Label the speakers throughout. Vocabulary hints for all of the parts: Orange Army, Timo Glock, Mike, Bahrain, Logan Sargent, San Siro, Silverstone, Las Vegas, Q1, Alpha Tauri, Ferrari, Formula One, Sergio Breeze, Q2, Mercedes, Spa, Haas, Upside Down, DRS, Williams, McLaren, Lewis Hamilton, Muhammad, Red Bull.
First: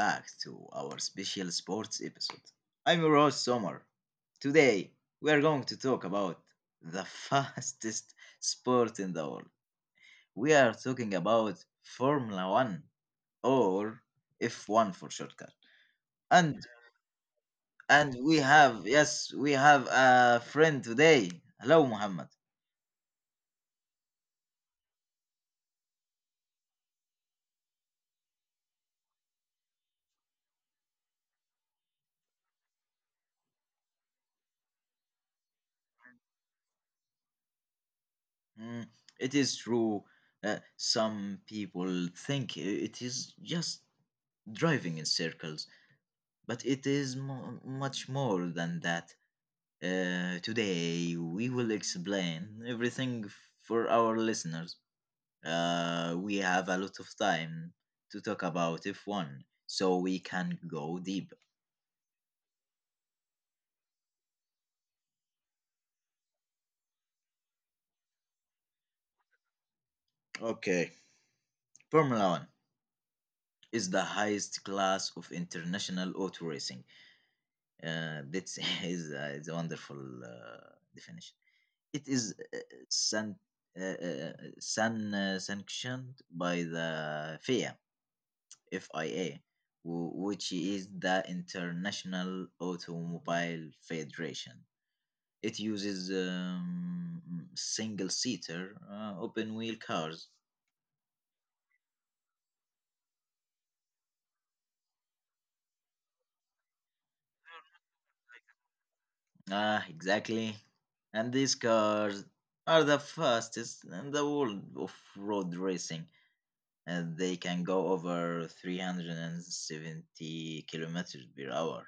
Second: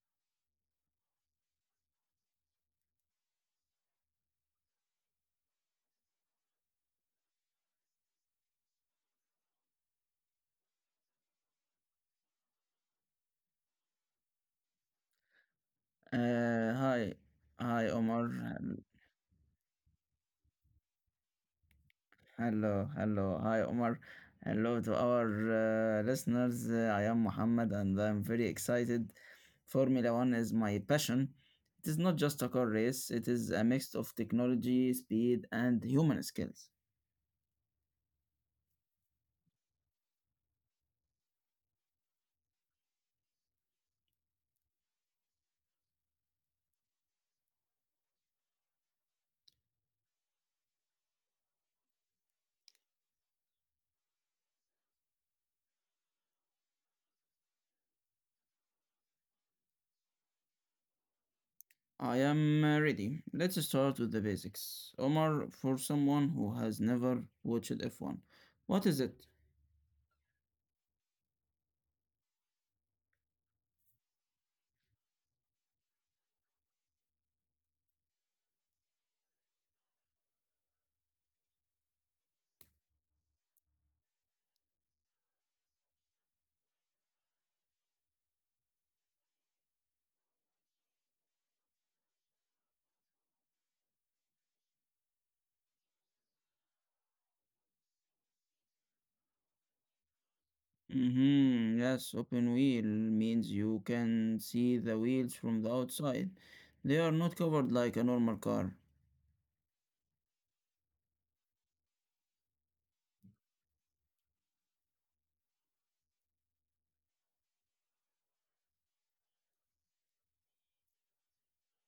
Speaker 1: back to our special sports episode. I'm your host, Sommer. Today, we are going to talk about the fastest sport in the world. We are talking about Formula One or F1 for shortcut. And
Speaker 2: Uh, hi, hi
Speaker 1: and
Speaker 2: Omar.
Speaker 1: we have yes, we have a friend today. Hello, Muhammad.
Speaker 2: Hello, hello, hi Omar. Hello to our listeners. I am Muhammad and I'm very excited. Formula One is my passion. It is not just a car race, it is a mix of technology, speed, and human skills.
Speaker 1: Mm, it is true. Some people think it is just driving in circles, but it is much more than that. Today, we will explain everything for our listeners. We have a lot of time to talk about F1, so we can go deep.
Speaker 2: I am ready. Let's start with the basics. Omar, for someone who has never watched F1, what is it?
Speaker 1: Okay, Formula 1 is the highest class of international auto racing. That is a wonderful definition. It is san- uh, uh, uh, sanctioned by the FIA, FIA, which is the International Automobile Federation. It uses single seater open wheel cars.
Speaker 2: Mm-hmm. Yes, open wheel means you can see the wheels from the outside. They are not covered like a normal car.
Speaker 1: Ah, exactly. And these cars are the fastest in the world of road racing. And they can go over 370 kilometers per hour.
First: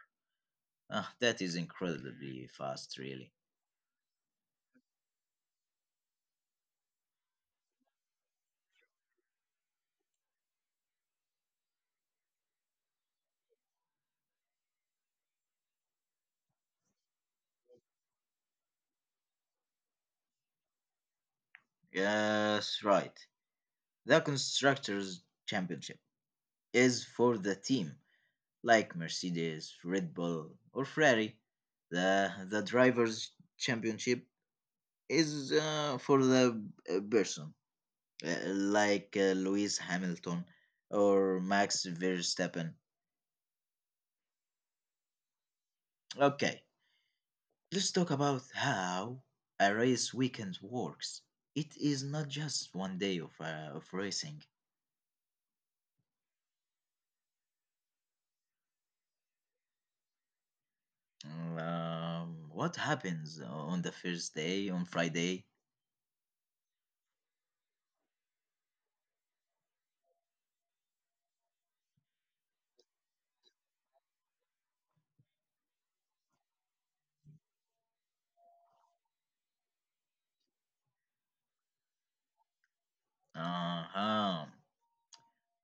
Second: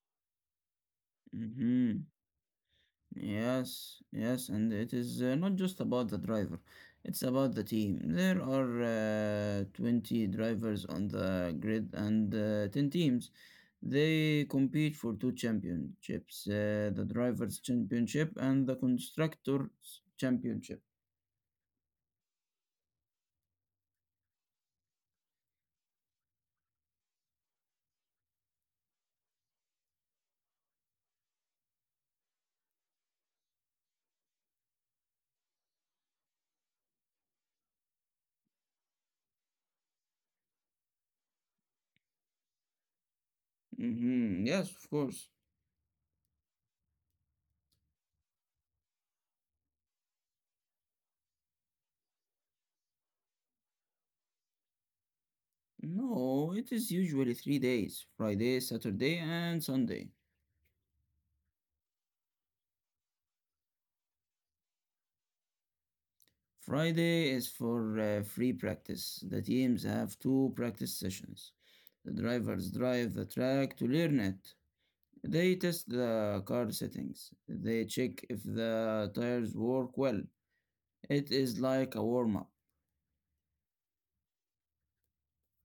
Speaker 1: Ah, that is
Speaker 2: Mm-hmm.
Speaker 1: incredibly fast, really.
Speaker 2: Yes, and it is not just about the driver, it's about the team. There are 20 drivers on the grid and 10 teams. They compete for two championships, the Drivers' Championship and the Constructors' Championship.
Speaker 1: Yes, right. The Constructors' Championship is for the team, like Mercedes, Red Bull, or Ferrari. The Drivers' Championship is for the person, like Lewis Hamilton or Max Verstappen.
Speaker 2: Mm-hmm. Yes, of course.
Speaker 1: Okay, let's talk about how a race weekend works. It is not just one day of racing.
Speaker 2: No, it is usually 3 days: Friday, Saturday, and Sunday.
Speaker 1: What happens on the first day, on Friday?
Speaker 2: Friday is for free practice. The teams have two practice sessions. The drivers drive the track to learn it. They test the car settings. They check if the tires work well. It is like a warm up.
Speaker 1: Uh-huh.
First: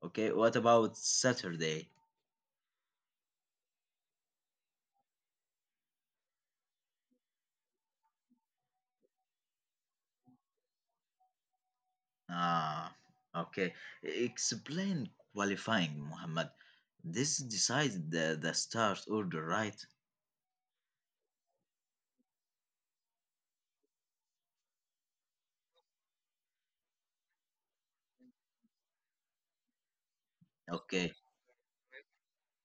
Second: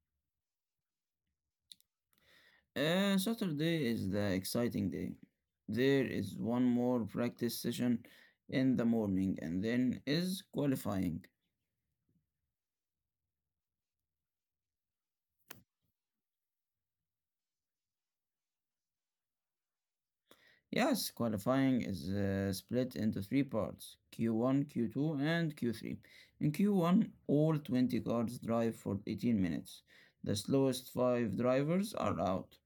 Speaker 1: Okay, what about Saturday?
Speaker 2: Saturday is the exciting day. There is one more practice session in the morning and then is qualifying.
Speaker 1: Ah, okay. Explain qualifying, Muhammad. This decides the start order, right?
Speaker 2: Yes, qualifying is split into three parts: Q1, Q2, and Q3. In Q1, all 20 cars drive for 18 minutes. The slowest
Speaker 1: Okay.
Speaker 2: five drivers are out.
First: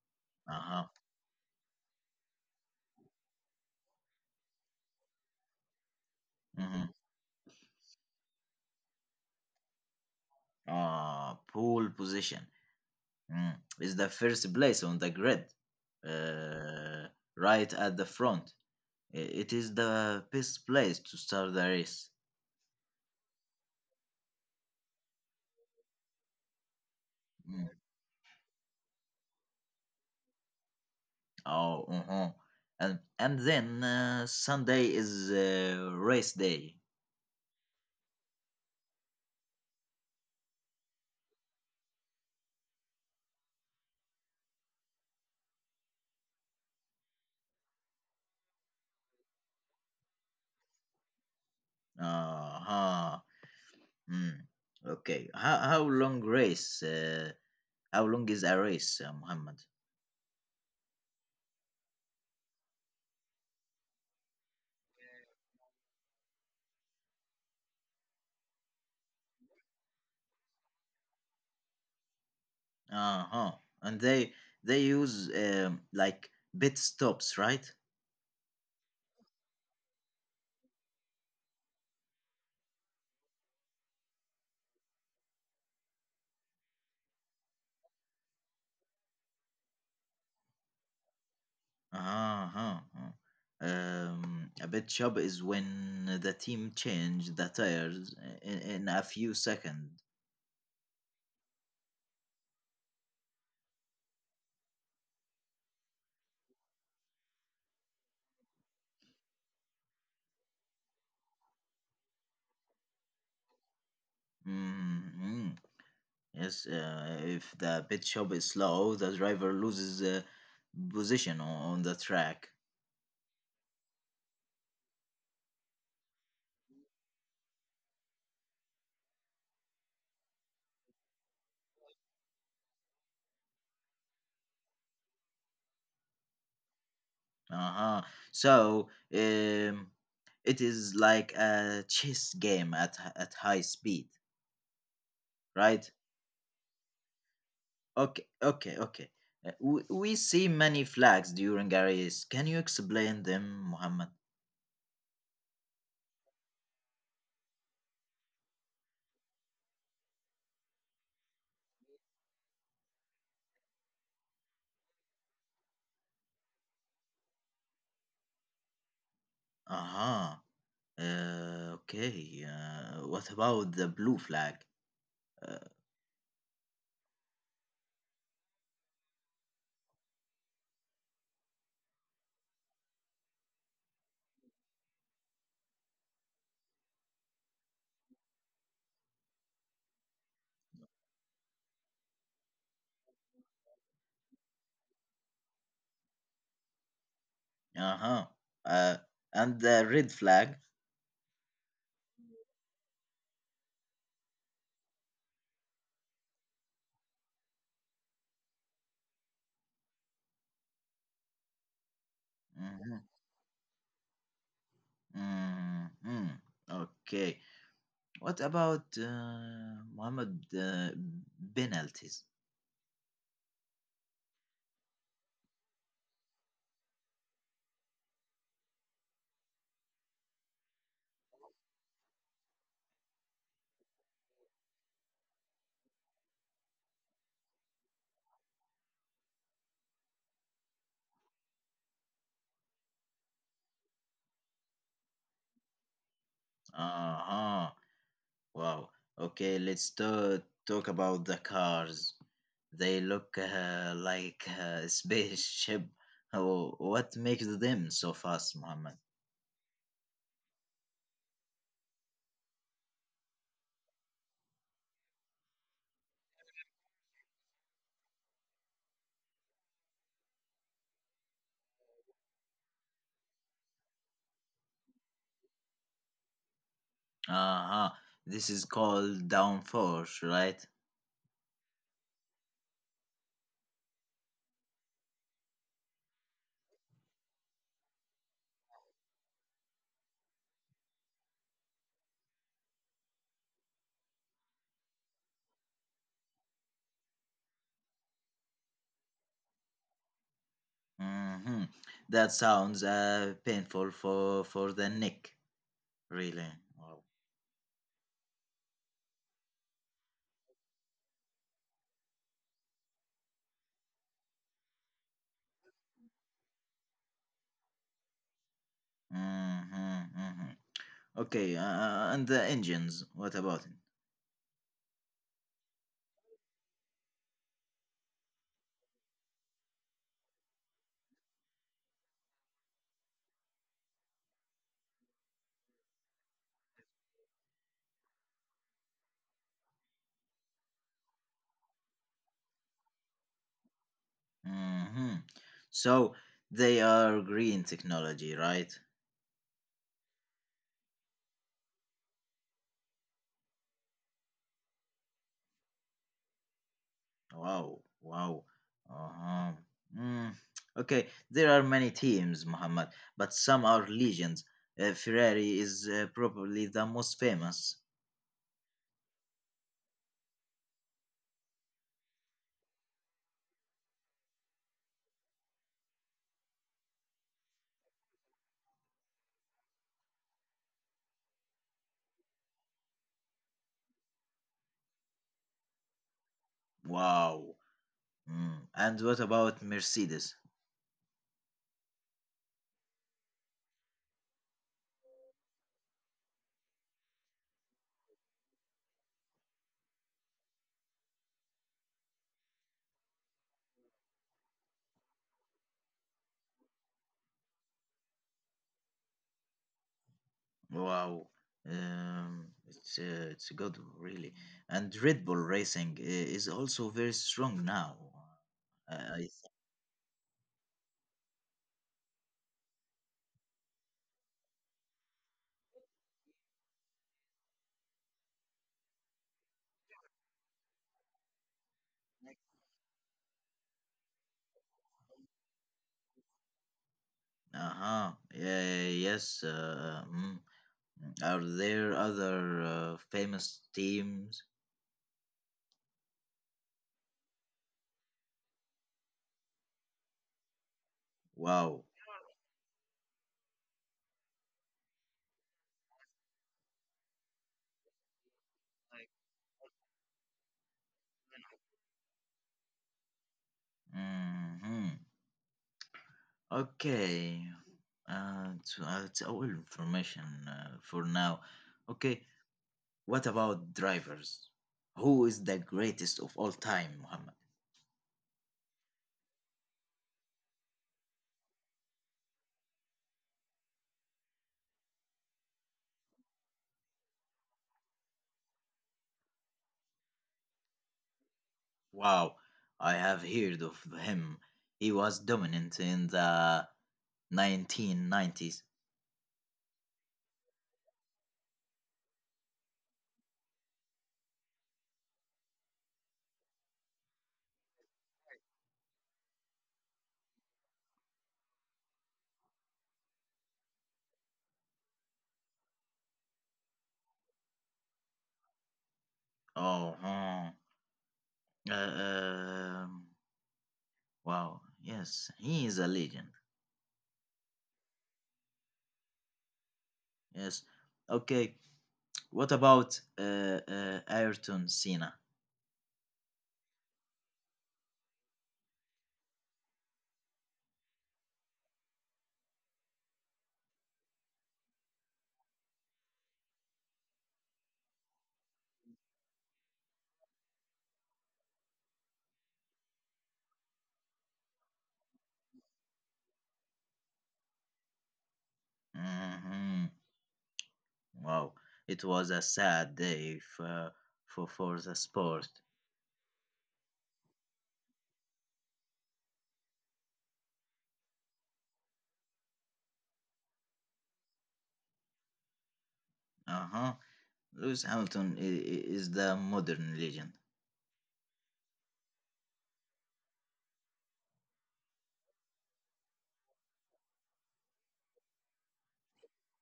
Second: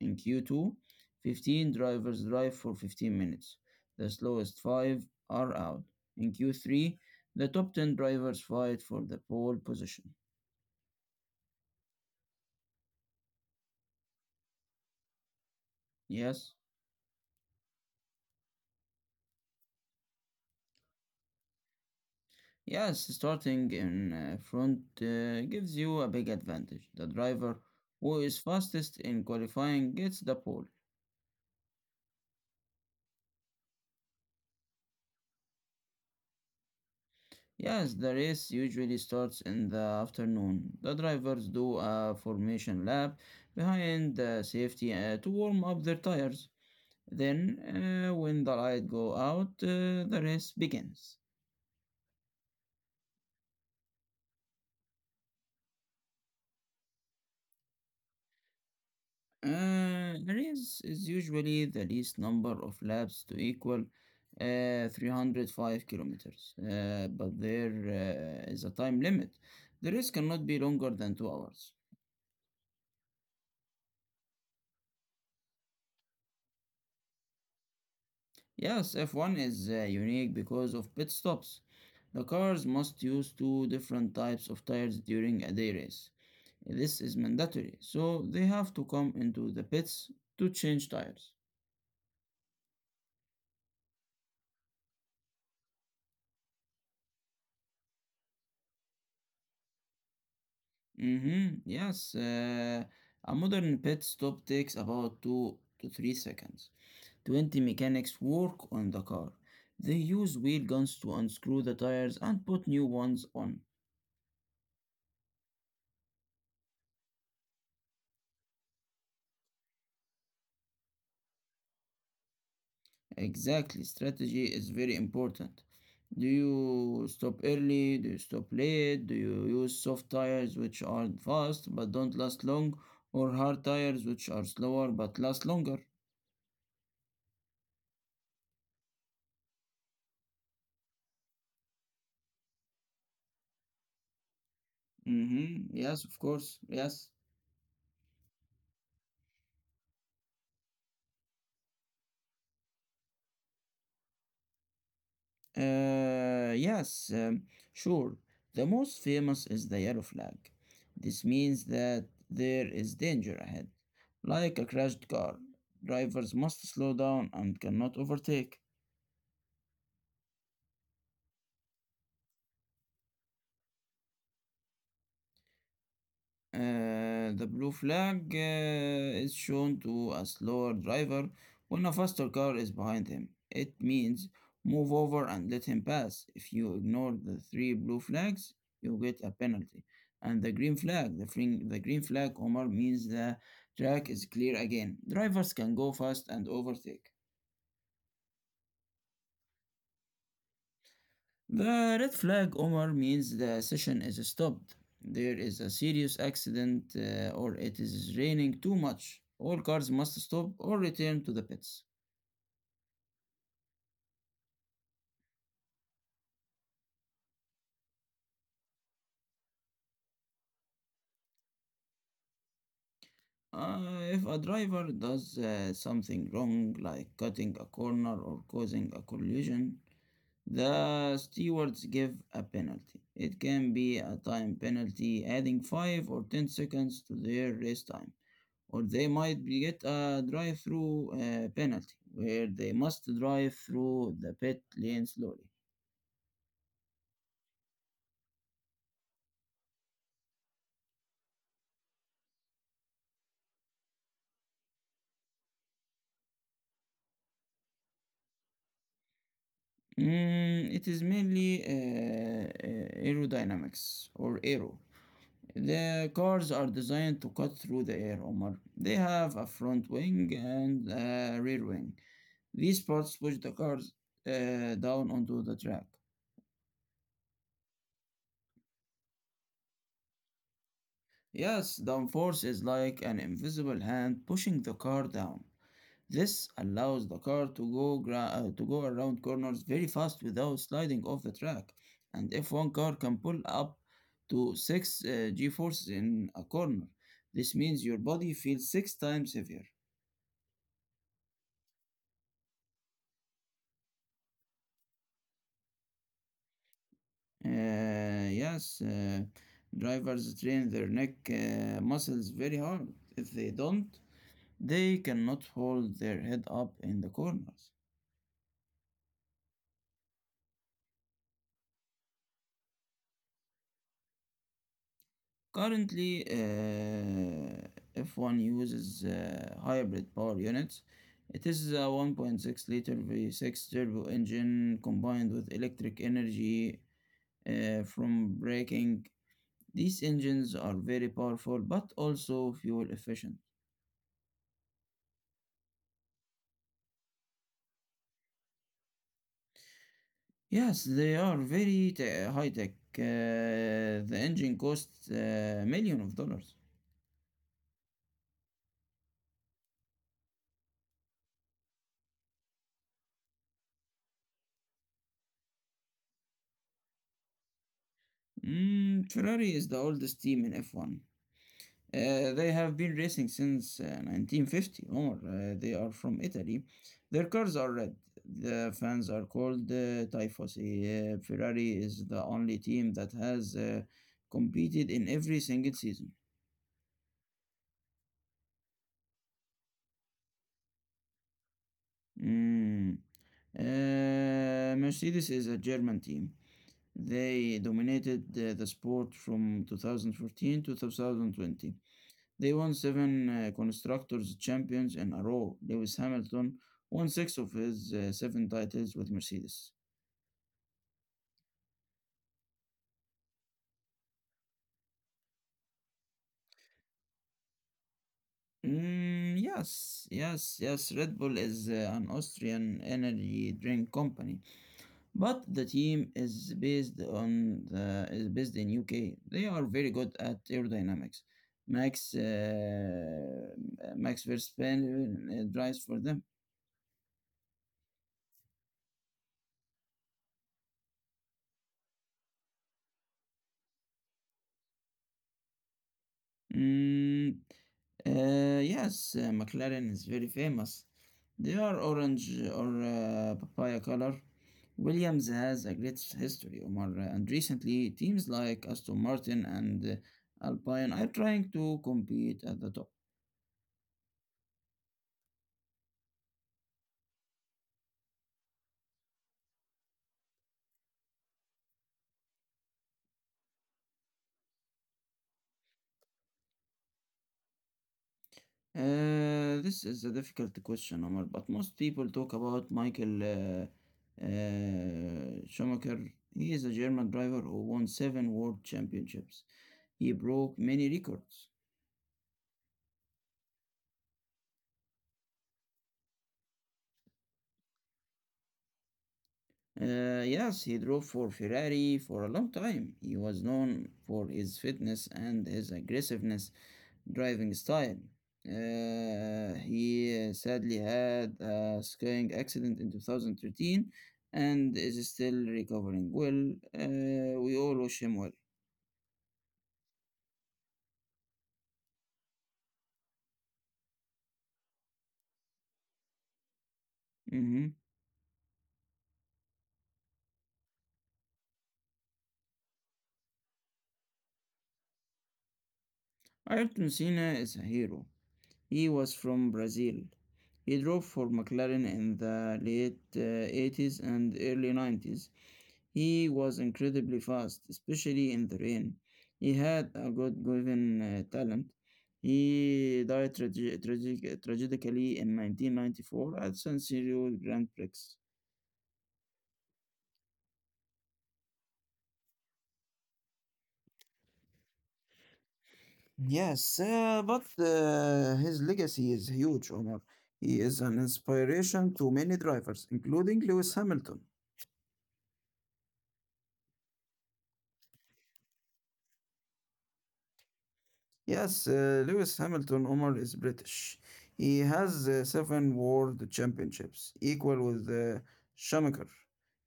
Speaker 2: In Q2,
Speaker 1: Uh-huh.
Speaker 2: 15 drivers drive for 15 minutes. The slowest five are out. In
Speaker 1: Mm-hmm.
Speaker 2: Q3, the top 10 drivers fight for the pole position.
Speaker 1: Pole position. Mm. Is the first place on the grid.
Speaker 2: Yes?
Speaker 1: Uh, right at the front. It is the best place to start the race.
Speaker 2: Yes, starting in front gives you a big advantage. The driver
Speaker 1: Mm.
Speaker 2: who is fastest in qualifying gets the pole.
Speaker 1: Oh, uh-huh. And then Sunday is race day.
Speaker 2: Yes, the race usually starts in the afternoon. The drivers do a formation lap behind the safety to warm up their tires. Then, when the light go out, the race begins.
Speaker 1: Uh-huh. Mm. Okay. How long is a race, Muhammad?
Speaker 2: Arrays is usually the least number of laps to equal 305 kilometers, but there is a time limit. The race cannot be longer than 2 hours.
Speaker 1: Uh-huh. And they use like bit stops, right?
Speaker 2: Yes, F1 is unique because of pit stops. The cars must use two different types of tires during a day race. This is mandatory, so they have to come into the pits to change tires.
Speaker 1: Uh-huh. Uh-huh. A bit stop is when the team change the tires in a few seconds.
Speaker 2: Mm-hmm. Yes, a modern pit stop takes about 2 to 3 seconds. 20 mechanics work on the car. They use wheel guns to unscrew the tires and put new ones on.
Speaker 1: Mm-hmm. Yes, if the pit stop is slow, the driver loses position on the track.
Speaker 2: Exactly, strategy is very important. Do you stop early? Do you stop late? Do you use soft tires which are fast but don't last long, or hard tires which are slower but last longer?
Speaker 1: Uh-huh. So, um, it is like a chess game at at high speed,
Speaker 2: Mm-hmm.
Speaker 1: right?
Speaker 2: Yes, of course. Yes.
Speaker 1: Okay, okay, okay. We see many flags during a race. Can you explain them, Muhammad?
Speaker 2: Uh, yes, um, sure. The most famous is the yellow flag. This means that there is danger ahead. Like a crashed car, drivers must slow down and cannot overtake.
Speaker 1: Uh-huh. Okay. What about the blue flag? Uh,
Speaker 2: The blue flag is shown to a slower driver when a faster car is behind him. It means move over and let him pass. If you ignore the three blue flags, you get a penalty. And the green flag, the green flag, Omar, means the track is clear again. Drivers can go fast and overtake.
Speaker 1: uh-huh. Uh, and the red flag?
Speaker 2: The red flag, Omar, means the session is stopped. There is a serious accident or it is raining too much. All cars must stop or return to the pits.
Speaker 1: Mhm. Mm-hmm. Okay. What about Mohammed, penalties?
Speaker 2: If a driver does something wrong, like cutting a corner or causing a collision, the stewards give a penalty. It can be a time penalty, adding 5 or 10 seconds to their race time, or they might be get a drive-through penalty where they must drive through the pit lane slowly.
Speaker 1: Uh-huh. Wow. Okay, talk about the cars. They look like a spaceship. Oh, what makes them so fast, Mohammed?
Speaker 2: Mm, it is mainly aerodynamics or aero. The cars are designed to cut through the air, Omar. They have a front wing and a rear wing. These parts push the cars down onto the track.
Speaker 1: Uh-huh. This is called downforce, right?
Speaker 2: Yes, downforce is like an invisible hand pushing the car down. This allows the car to to go around corners very fast without sliding off the track. And if one car can pull up to 6 g-forces in a corner, this means your body feels 6 times heavier.
Speaker 1: Mm-hmm. That sounds painful for the neck, really. Wow.
Speaker 2: Uh, yes, uh, drivers train their neck muscles very hard. If they don't, they cannot hold their head up in the corners.
Speaker 1: Mm-hmm, mm-hmm. Okay, and the engines, what about it?
Speaker 2: Currently, if one uses hybrid power units, it is a 1.6-liter V6 turbo engine combined with electric energy from braking. These engines are very powerful but also fuel efficient.
Speaker 1: Hmm. So they are green technology, right?
Speaker 2: Yes, they are high tech. The engine costs million of dollars.
Speaker 1: Wow, wow. Uh-huh. Mm. Okay, there are many teams, Muhammad, but some are legions. Ferrari is probably the most famous.
Speaker 2: Mm, Ferrari is the oldest team in F1. They have been racing since 1950, Omar. They are from Italy. Their cars are red. The fans are called Tifosi. Ferrari is the only team that has competed in every single season.
Speaker 1: Wow. Mm. And what about Mercedes?
Speaker 2: Mm. Mercedes is a German team. They dominated the sport from 2014 to 2020. They won seven Constructors' Champions in a row. Lewis Hamilton won six of his seven titles with Mercedes.
Speaker 1: Wow. It's it's good, really. And Red Bull Racing is also very strong now. I
Speaker 2: Mm,
Speaker 1: think.
Speaker 2: yes, yes, yes. Red Bull is an Austrian energy drink company, but the team is based on the, is based in UK. They are very good at aerodynamics. Max uh, Max Verstappen drives for them.
Speaker 1: Uh-huh. Yeah, yeah, yeah, yes. Mm. Are there other famous teams?
Speaker 2: Mm, yes, McLaren is very famous. They are
Speaker 1: Wow.
Speaker 2: orange or papaya color. Williams has a great history, Omar, and recently teams like Aston Martin and Alpine are trying to compete at the top.
Speaker 1: Hmm. Okay. It's all information for now. Okay. What about drivers? Who is the greatest of all time?
Speaker 2: This is a difficult question, Omar, but most people talk about Michael Schumacher. He is a German driver who won seven world championships. He broke many records.
Speaker 1: Wow, I have heard of him. He was dominant in the 1990s.
Speaker 2: Yes, he drove for Ferrari for a long time. He was known for his fitness and his aggressiveness driving style. He sadly had a skiing accident in 2013 and is still recovering well. We all wish him well.
Speaker 1: Oh, hmm. uh, um, wow. Yes, he is a legend.
Speaker 2: Mhm.
Speaker 1: Yes. Okay. What about Ayrton Senna?
Speaker 2: Ayrton Senna is a hero. He was from Brazil. He drove for McLaren in the late 80s and early 90s. He was incredibly fast, especially in the rain. He had a God given talent. He died tragically in 1994 at San Siro Grand Prix.
Speaker 1: Hmm. Wow. It was a sad day for for the sport.
Speaker 2: Yes, but his legacy is huge, Omar. He is an inspiration to many drivers, including Lewis Hamilton.
Speaker 1: Uh huh. Lewis Hamilton is the modern legend.
Speaker 2: Yes, Lewis Hamilton Omar is British. He has seven world championships, equal with Schumacher.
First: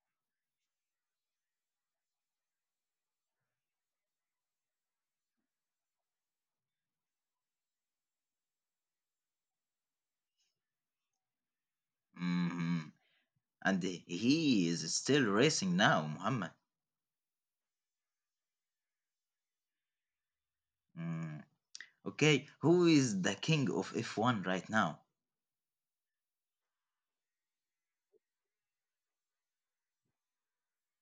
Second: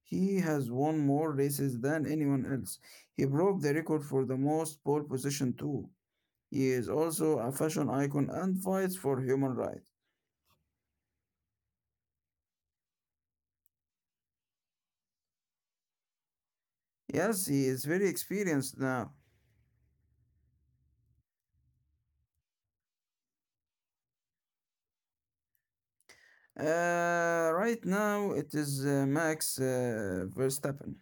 Speaker 2: He has won more races than anyone else. He broke the record for the most pole position, too. He is also a fashion icon and fights for human rights.
Speaker 1: Hmm. And he is still racing now, Muhammad.
Speaker 2: Yes, he is very experienced now.
Speaker 1: Mm. Okay, who is the king of F1 right now?
Speaker 2: Right now, it is Max Verstappen.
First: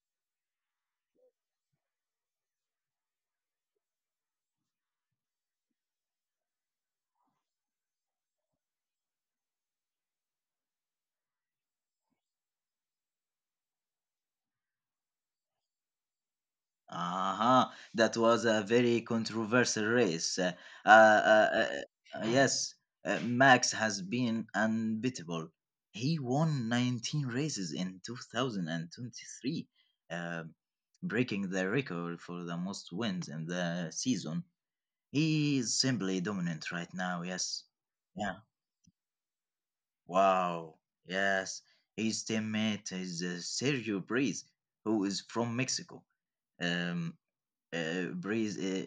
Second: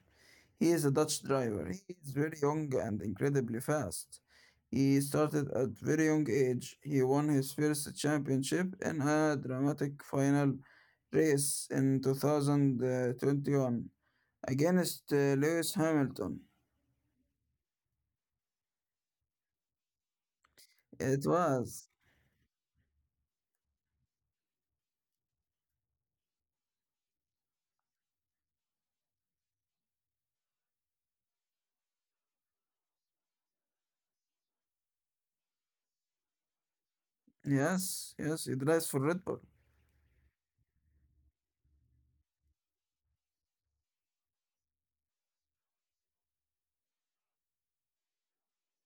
Speaker 2: He is a Dutch driver. He is very young and incredibly fast. He started at very young age. He won his first championship in a dramatic final race in 2021 against Lewis Hamilton.
Speaker 1: Aha, that was a very controversial race.
Speaker 2: It was.
Speaker 1: Yes, Max has been unbeatable. He won 19 races in 2023, uh, breaking the record for the most wins in the season. He is simply dominant right now, yes.
Speaker 2: Yes,
Speaker 1: Yeah.
Speaker 2: yes, he drives for Red Bull.
Speaker 1: Wow, yes, his teammate is Sergio Breeze, who is from Mexico. Um, Breeze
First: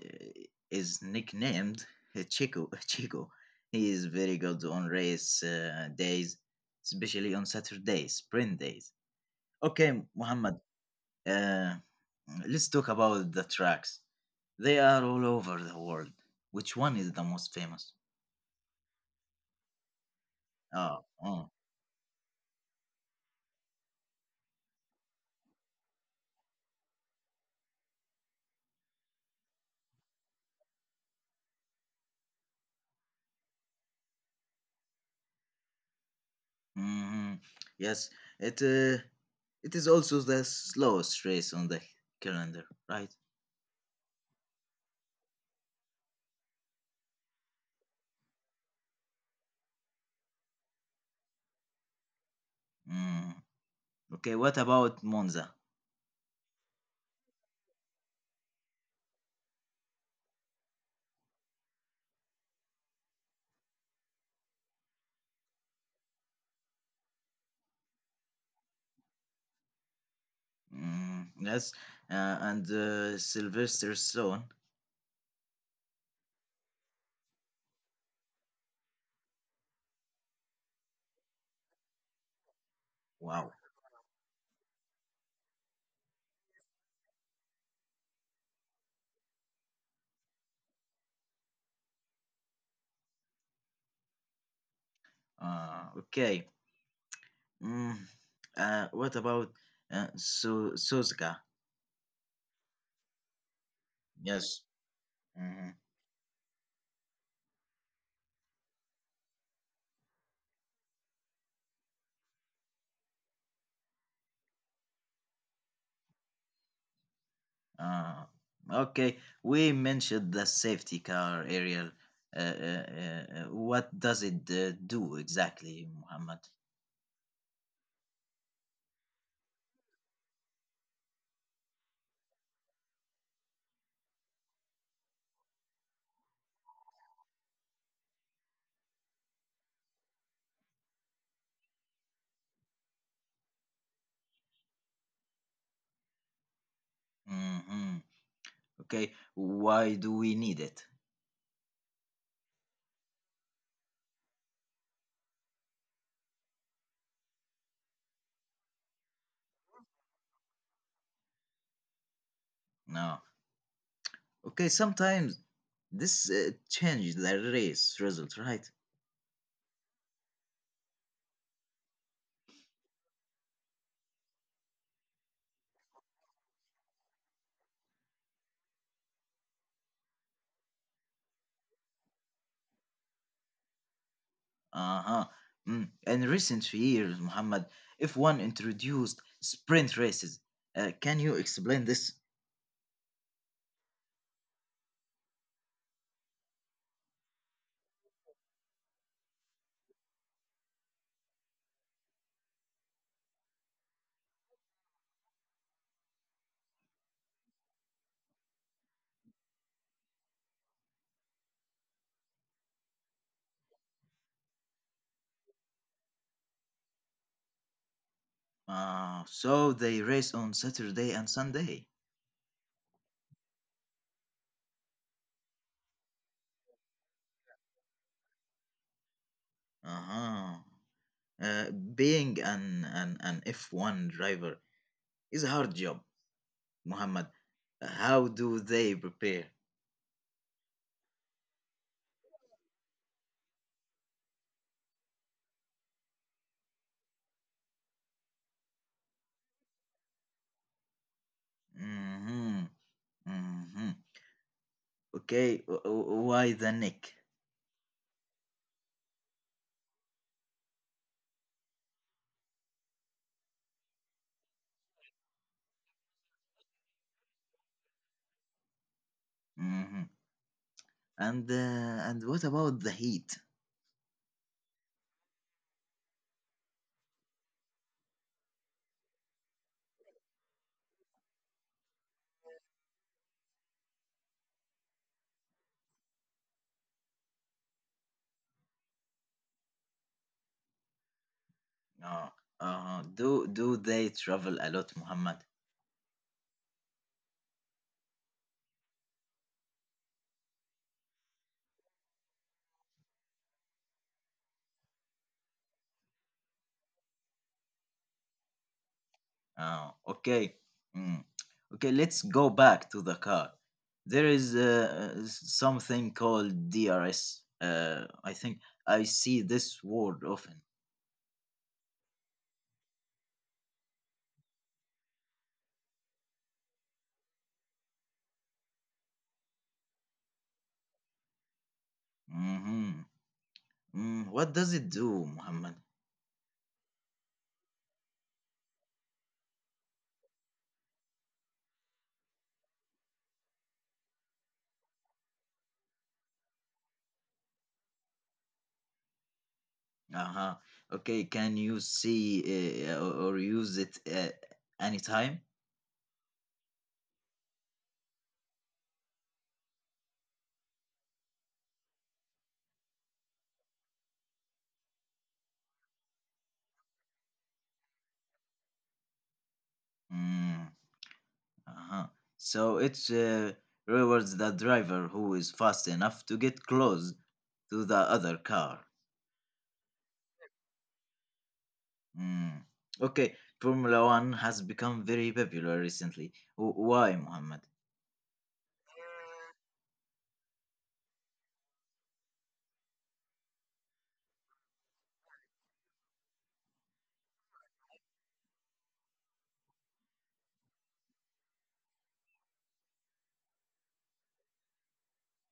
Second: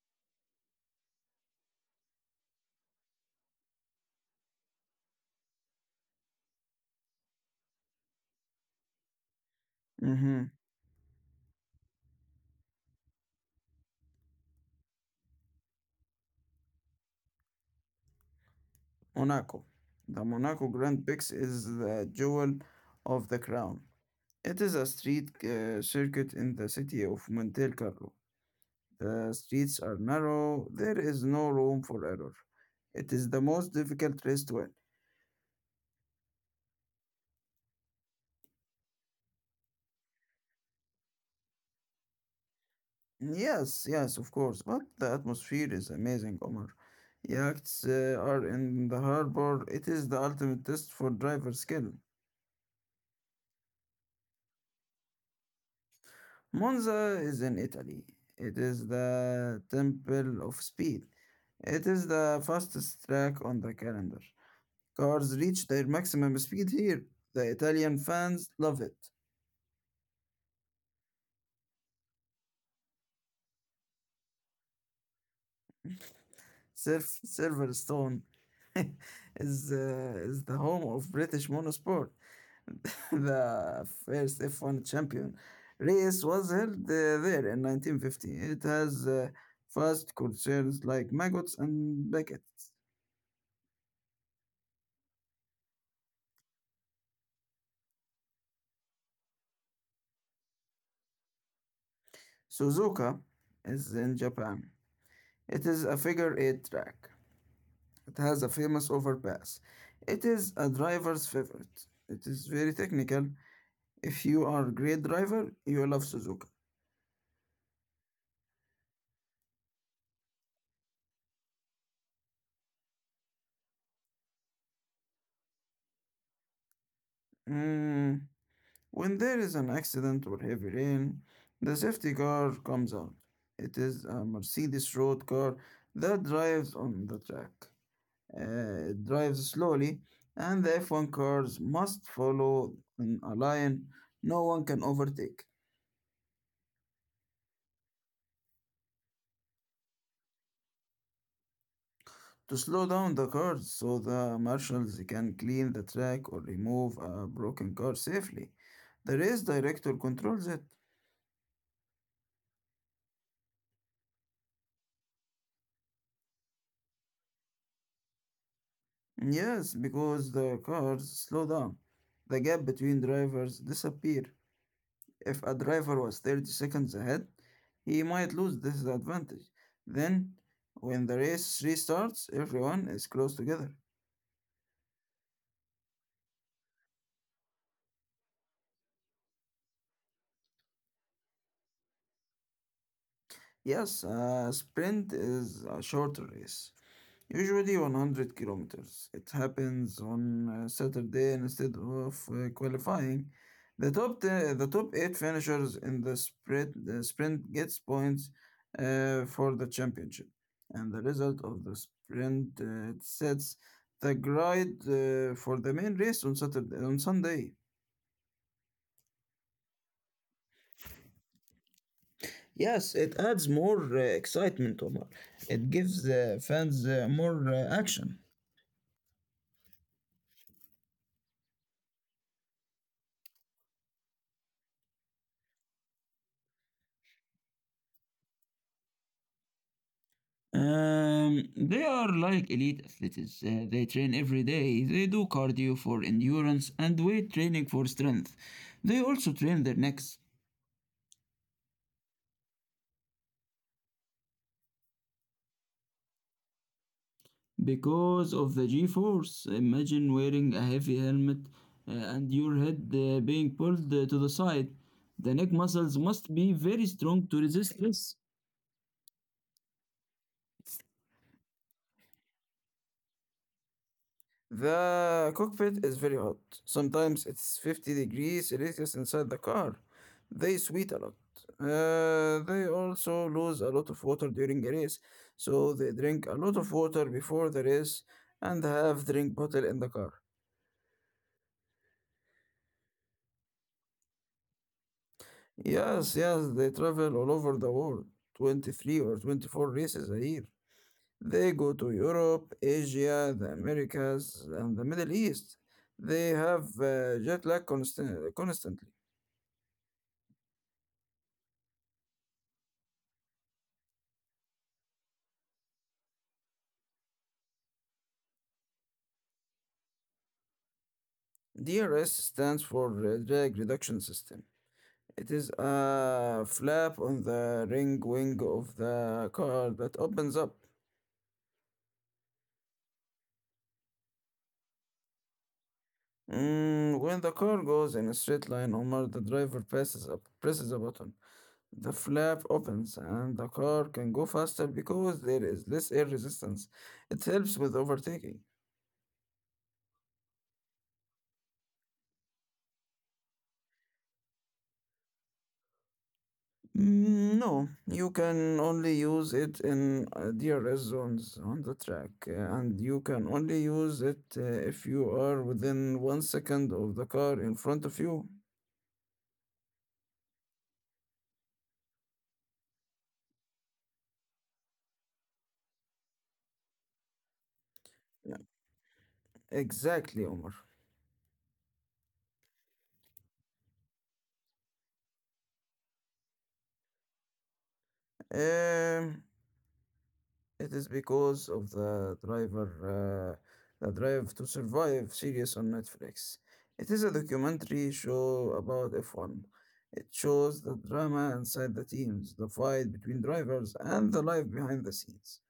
Speaker 1: is nicknamed Chico. Chico. He is very good on race days, especially on Saturdays, sprint days. Okay,
Speaker 2: Mm-hmm.
Speaker 1: Muhammad, uh, let's talk about the tracks. They are all over the world. Which one is the most famous?
Speaker 2: Monaco. The Monaco Grand
Speaker 1: Oh,
Speaker 2: Prix
Speaker 1: oh.
Speaker 2: is the jewel of the crown. It is a street circuit in the city of Monte Carlo. The streets are narrow, there is no room for error. It is the most difficult race to win.
Speaker 1: Hmm. Yes, it uh, it is also the slowest race on the calendar, right?
Speaker 2: Yes, yes, of course, but the atmosphere is amazing, Omar. Yachts are in the harbor, it is the ultimate test for driver skill.
Speaker 1: Mm. Okay, what about Monza?
Speaker 2: Monza is in Italy, it is the temple of speed. It is the fastest track on the calendar. Cars reach their maximum speed here. The Italian fans love it.
Speaker 1: Mm, yes, and Sylvester Stone.
Speaker 2: Silverstone is the home of British motorsport.
Speaker 1: Wow.
Speaker 2: The first F1 champion race was held there in 1950. It has fast concerns like maggots and buckets.
Speaker 1: Okay. Mm, what about Suzuka?
Speaker 2: Suzuka is in
Speaker 1: Yes.
Speaker 2: Japan. It
Speaker 1: Hmm.
Speaker 2: is a figure eight track. It has a famous overpass. It is a driver's favorite. It is very technical. If you are a great driver, you love Suzuka.
Speaker 1: Uh, okay, we mentioned the safety car, Ariel. What does it do exactly, Muhammad?
Speaker 2: Mm, when there is an accident or heavy rain, the safety car comes out. It is a Mercedes road car that drives on the track. It drives slowly, and the F1 cars must follow in a line. No one can overtake.
Speaker 1: Hmm. Okay, why do we need it?
Speaker 2: To slow down the cars so the marshals can clean the track or remove a broken car safely, the race director controls it.
Speaker 1: No. Okay, sometimes this changed the race result, right?
Speaker 2: Yes, because the cars slow down. The gap between drivers disappear. If a driver was 30 seconds ahead, he might lose this advantage. Then, when the race restarts, everyone is close together.
Speaker 1: Uh huh. Mm. In recent years, Muhammad, if one introduced sprint races, can you explain this?
Speaker 2: Yes, a sprint is a shorter race. Usually 100 kilometers. It happens on Saturday instead of qualifying. The top eight finishers in the sprint gets points for the championship, and the result of the sprint sets the grid for the main race on Saturday on Sunday.
Speaker 1: So they race on Saturday and Sunday.
Speaker 2: Yes, it adds more excitement, Omar. It gives the fans more action.
Speaker 1: Uh-huh. Uh, being an F1 driver is a hard job, Muhammad. How do they prepare?
Speaker 2: They are like elite athletes. They train every day. They do cardio for endurance and weight training for strength. They also train their necks
Speaker 1: Mhm. Hmm. Okay, why the neck?
Speaker 2: because of the G force. Imagine wearing a heavy helmet and your head being pulled to the side. The neck muscles must be very strong to resist this.
Speaker 1: Hmm. And what about the heat?
Speaker 2: The cockpit is very hot. Sometimes it's 50 degrees Celsius inside the car. They sweat a lot. They also lose a lot of water during a race, so they drink a lot of water before the race and have drink bottle in the car.
Speaker 1: Uh, do they travel a lot, Muhammad?
Speaker 2: Yes, yes, they travel all over the world, 23 or 24 races a year. They go to Europe, Asia, the Americas, and the Middle East. They have jet lag constantly.
Speaker 1: Okay, mm. okay. Let's go back to the car. There is something called DRS. I think I see this word often.
Speaker 2: DRS stands for drag reduction system. It is a flap on the ring wing of the car that opens up.
Speaker 1: Hmm. Mm, what does it do, Muhammad?
Speaker 2: When the car goes in a straight line or the driver passes up, presses a button. The flap opens and the car can go faster because there is less air resistance. It helps with overtaking.
Speaker 1: Uh-huh. Okay, can you see or use it anytime?
Speaker 2: Mm, no, you can only use it in DRS zones on the track, and you can only use it if you are within 1 second of the car in front of you.
Speaker 1: Mm. Uh-huh. So it rewards the driver who is fast enough to get close to the other
Speaker 2: Yeah,
Speaker 1: car.
Speaker 2: exactly, Omar.
Speaker 1: Mm. Okay, Formula One has become very popular recently. Why, Muhammad?
Speaker 2: Um, it is because of the driver, the drive to survive series on Netflix. It is a documentary show about F1. It shows the drama inside the teams, the fight between drivers, and the life behind the scenes.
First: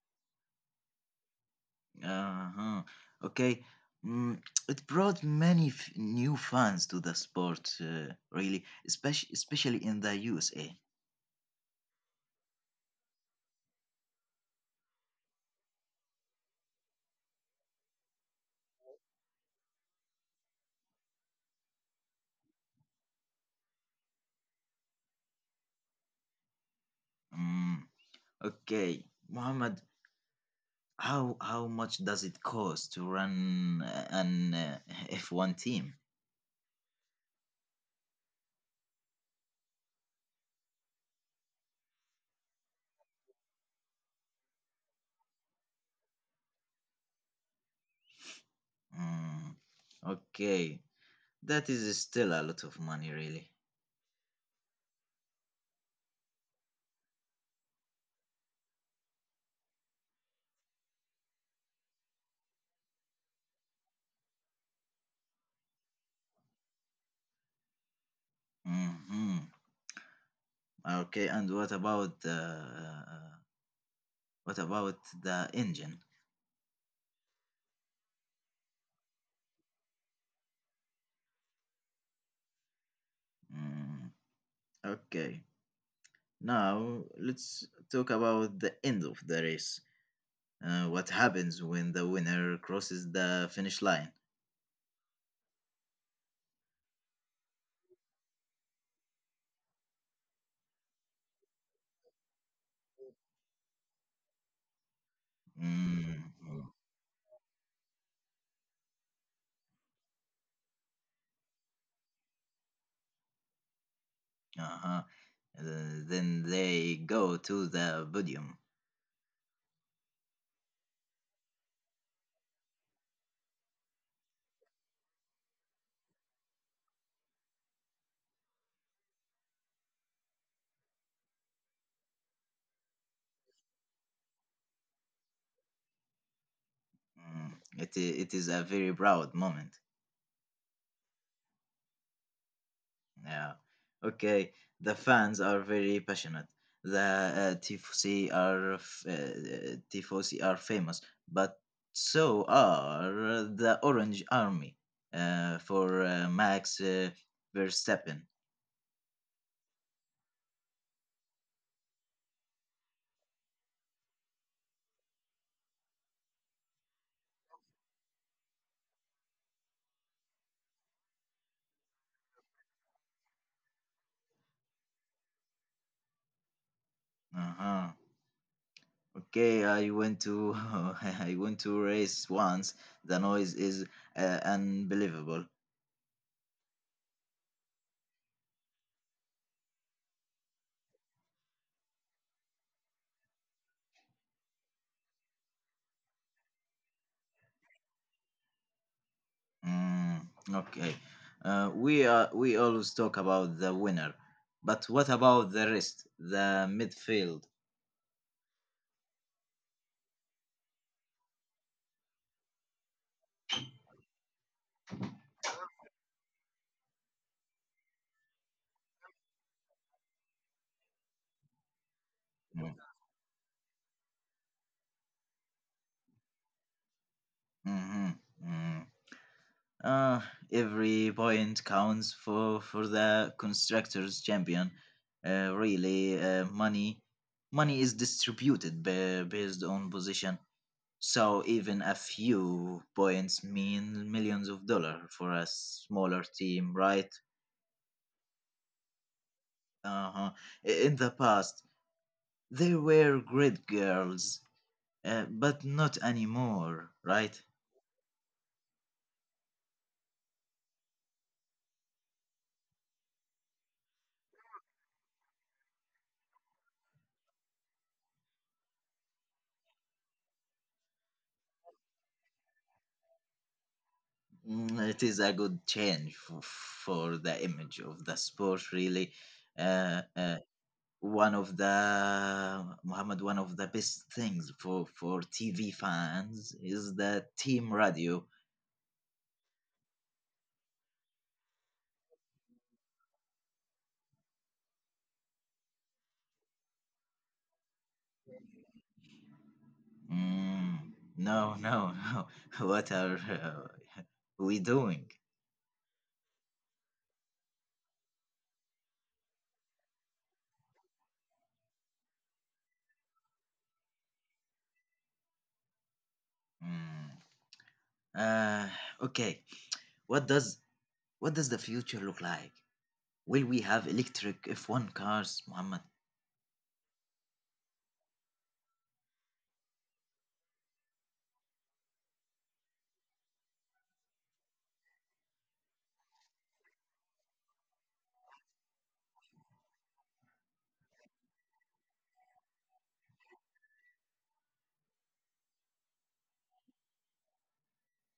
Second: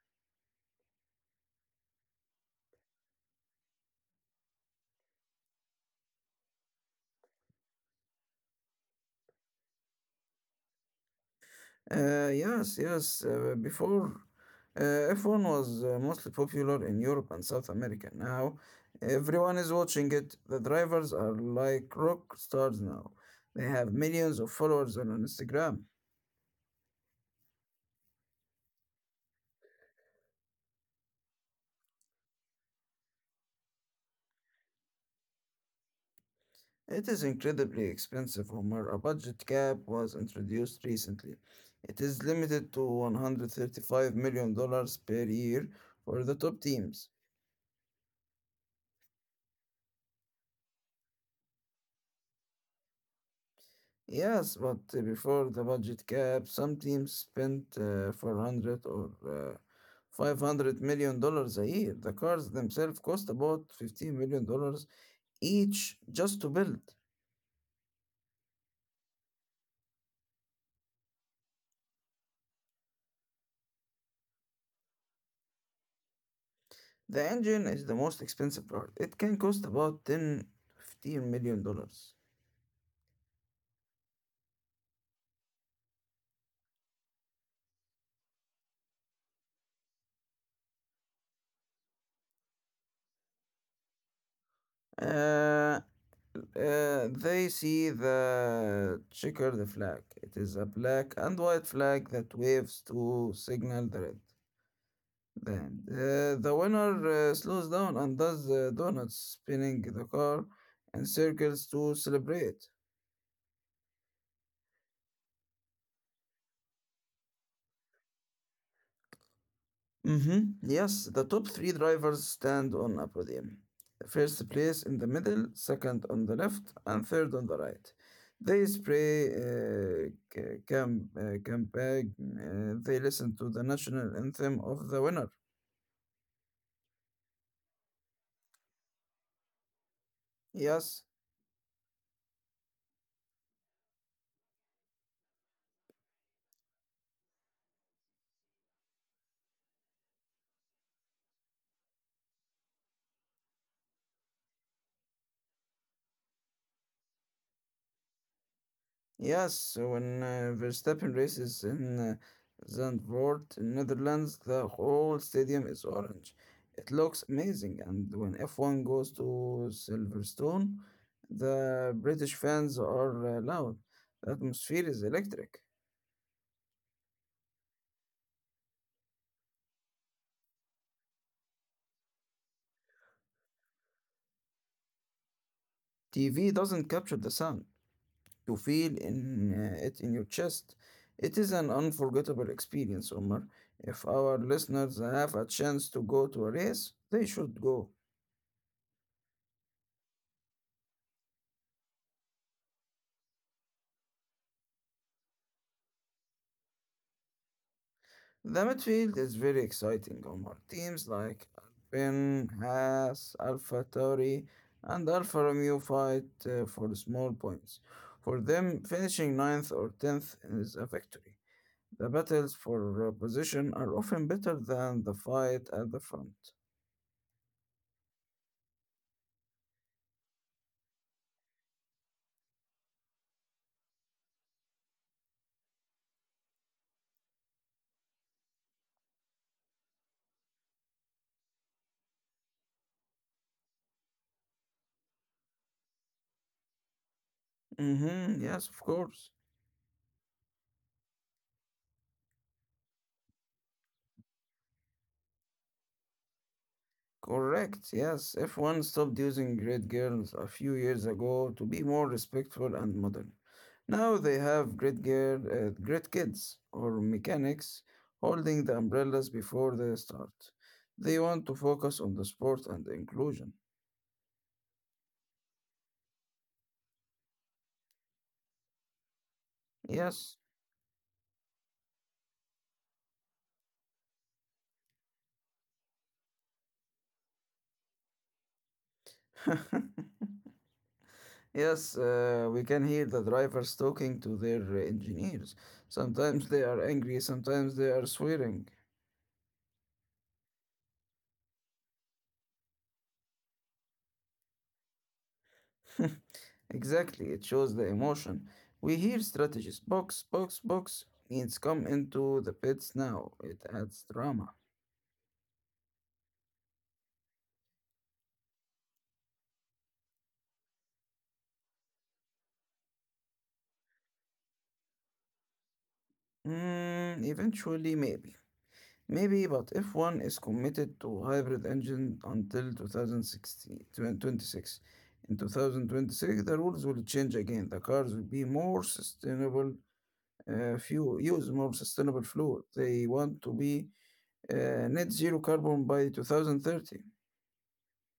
Speaker 1: Uh-huh. Okay. Mm, it brought many new fans to the sport, really, especially in the USA.
Speaker 2: Yes, yes. Before, uh, F1 was mostly popular in Europe and South America. Now, everyone is watching it. The drivers are like rock stars now. They have millions of followers on Instagram.
Speaker 1: Mm. Okay, Mohammed, how much does it cost to run an F1 team?
Speaker 2: It is incredibly expensive, Homer. A budget cap was introduced recently. It is limited to $135 million dollars per year for the top teams.
Speaker 1: Mm, okay, that is still a lot of money, really.
Speaker 2: Yes, but before the budget cap, some teams spent 400 or 500 million dollars a year. The cars themselves cost about 15 million dollars each just to build.
Speaker 1: Hmm. Okay, and what about the engine?
Speaker 2: The engine is the most expensive part. It can cost about ten, $15 million.
Speaker 1: Mm, okay, now let's talk about the end of the race. What happens when the winner crosses the finish line?
Speaker 2: Uh, they see the checker, the flag. It is a black and white flag that waves to signal the red. Then
Speaker 1: Mm.
Speaker 2: the winner slows down and does the donuts, spinning the car in circles to celebrate.
Speaker 1: Uh-huh. Uh, then they go to the podium.
Speaker 2: Mm-hmm. Yes, the top three drivers stand on a podium. First place in the middle, second on the left, and third on the right. They spray c- camp, uh, they listen to the national anthem of the winner.
Speaker 1: Mm, it is a very proud moment.
Speaker 2: Yes,
Speaker 1: Yeah. Okay. The fans are very passionate. The tifosi are famous, but so are the Orange Army for Max Verstappen.
Speaker 2: yes, so when Verstappen races in Zandvoort, in Netherlands, the whole stadium is orange. It looks amazing, and when F1 goes to Silverstone, the British fans are loud. The atmosphere is electric.
Speaker 1: Uh-huh. Okay, I went to I went to race once. The noise is unbelievable.
Speaker 2: TV doesn't capture the sound. You feel it in your chest. It is an unforgettable experience, Omar. If our listeners have a chance to go to a race, they should go.
Speaker 1: Mm, okay. We always talk about the winner, but what about the rest, the midfield?
Speaker 2: The midfield is very exciting, Omar. Teams like Alpine, Haas, Alpha Tauri, and Alfa Romeo fight for small points. For them, finishing ninth or 10th is a victory. The battles
Speaker 1: Mm,
Speaker 2: for position are often better than the fight at the front.
Speaker 1: mhm, mm. Uh, every point counts for the constructors champion. Really, money money is distributed based on position. So even a few points mean millions of dollars for a smaller team, right?
Speaker 2: Mm-hmm, yes, of course.
Speaker 1: Uh-huh. In the past, they were great girls, but not anymore, right?
Speaker 2: Correct, yes. F1 stopped using great girls a few years ago to be more respectful and modern. Now they have great kids or mechanics holding the umbrellas before they start. They want to focus on the sport and inclusion.
Speaker 1: Mm, it is a good change for the image of the sport, really. Uh,
Speaker 2: Yes.
Speaker 1: uh, one of the best things for TV fans is the team radio.
Speaker 2: Yes, we can hear the drivers talking to their engineers. Sometimes they are angry, sometimes they are swearing.
Speaker 1: Mm, no, no, no. What are we doing?
Speaker 2: Exactly, it shows the emotion. We hear strategies box, box, box means come into the pits now. It adds drama.
Speaker 1: Mm. Uh, okay. What does what does the future look like? Will we have electric F1 cars, Muhammad?
Speaker 2: Mm, eventually, maybe. Maybe, but if one is committed to hybrid engine until 26. In 2026, the rules will change again. The cars will be more sustainable fuel, use more sustainable fuel. They want to be net zero carbon by 2030.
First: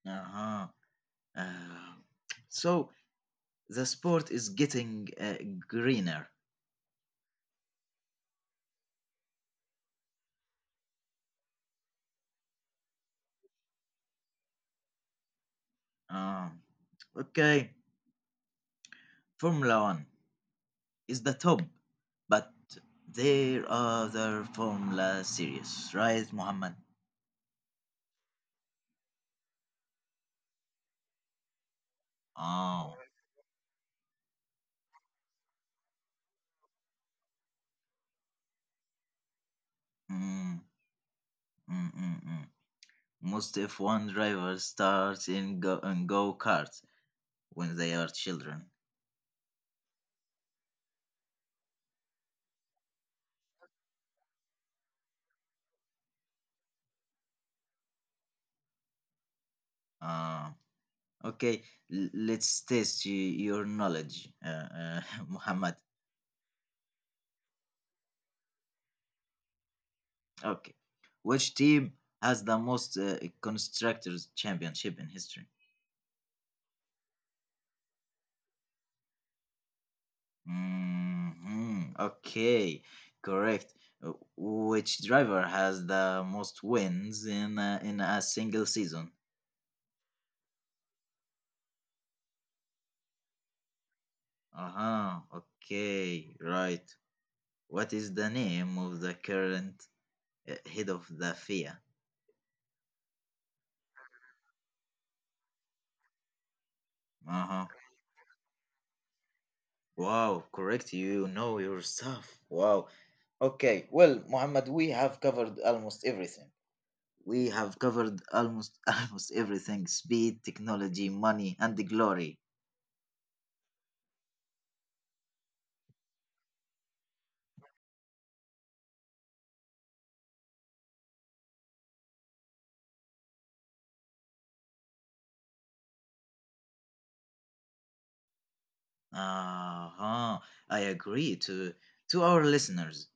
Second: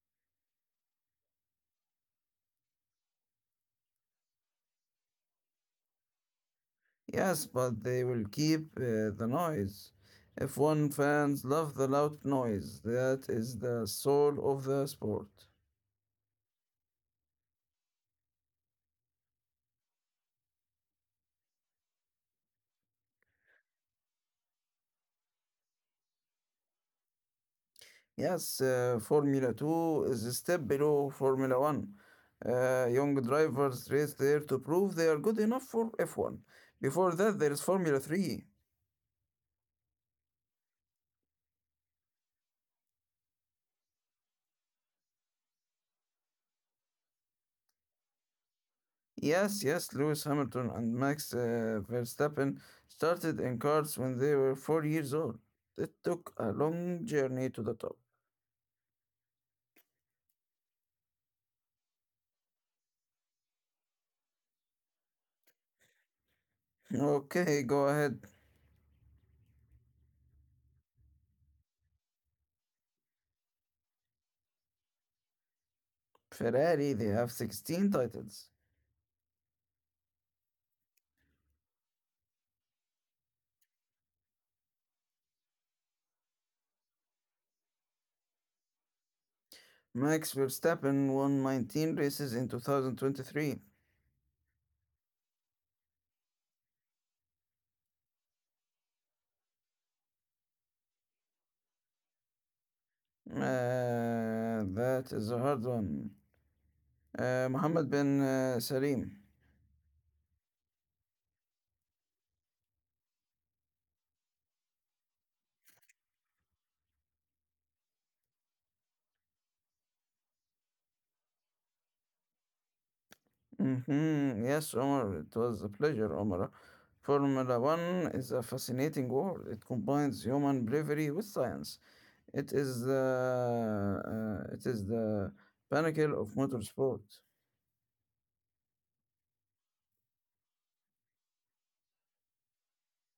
Speaker 1: Uh-huh. Uh, so the sport is getting greener.
Speaker 2: Yes, but they will keep the noise. F1 fans love the loud noise. That is the soul of the sport.
Speaker 1: Uh, okay, Formula One is the top, but there are other Formula series, right, Muhammad?
Speaker 2: Yes, Formula 2 is a step below Formula 1.
Speaker 1: Oh,
Speaker 2: Young drivers race there to prove they are good enough for F1. Before that, there is Formula 3.
Speaker 1: mm, mm. Most F1 drivers start in go karts when they are children.
Speaker 2: Yes, yes, Lewis Hamilton and Max Verstappen started in cars when they were 4 years old. It took a long journey to the top.
Speaker 1: Uh, Okay, let's test your knowledge, Muhammad.
Speaker 2: Okay, go ahead.
Speaker 1: Okay, which team has the most constructors championship in history?
Speaker 2: Ferrari, they have 16 titles.
Speaker 1: Hmm. Okay, correct. Which driver has the most wins in in a single season?
Speaker 2: Max Verstappen won 19 races in 2023.
Speaker 1: Uh huh. Okay, right. What is the name of the current head of the FIA?
Speaker 2: Uh, that is a hard one.
Speaker 1: Uh huh.
Speaker 2: Mohammed bin Salim.
Speaker 1: Wow, correct. You know your stuff. Wow. Okay, well, Muhammad, we have covered almost everything. We have covered almost almost everything: speed, technology, money, and the glory.
Speaker 2: Hmm, yes, Omar, it was a pleasure, Omar. Formula One is a fascinating world. It combines human bravery with science. It is the pinnacle of motorsport.
Speaker 1: Uh-huh. I agree to our listeners.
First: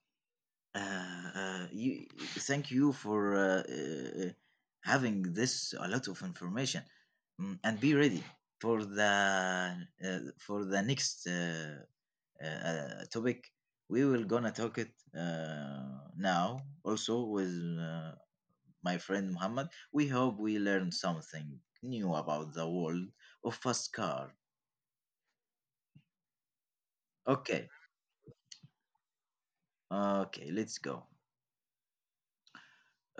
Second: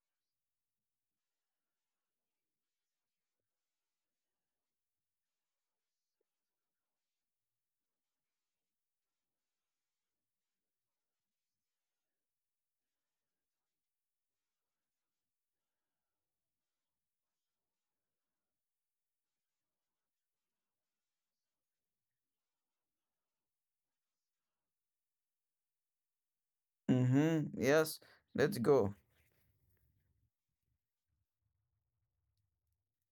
Speaker 1: Uh, uh, you, thank you for having this a lot of information. Mm, and be ready for the uh, for the next a topic we will gonna talk it now also with uh, my friend Muhammad. We hope we learn something new about the world of fast car.
Speaker 2: Hmm,
Speaker 1: Okay,
Speaker 2: yes, let's go.
Speaker 1: okay, let's go.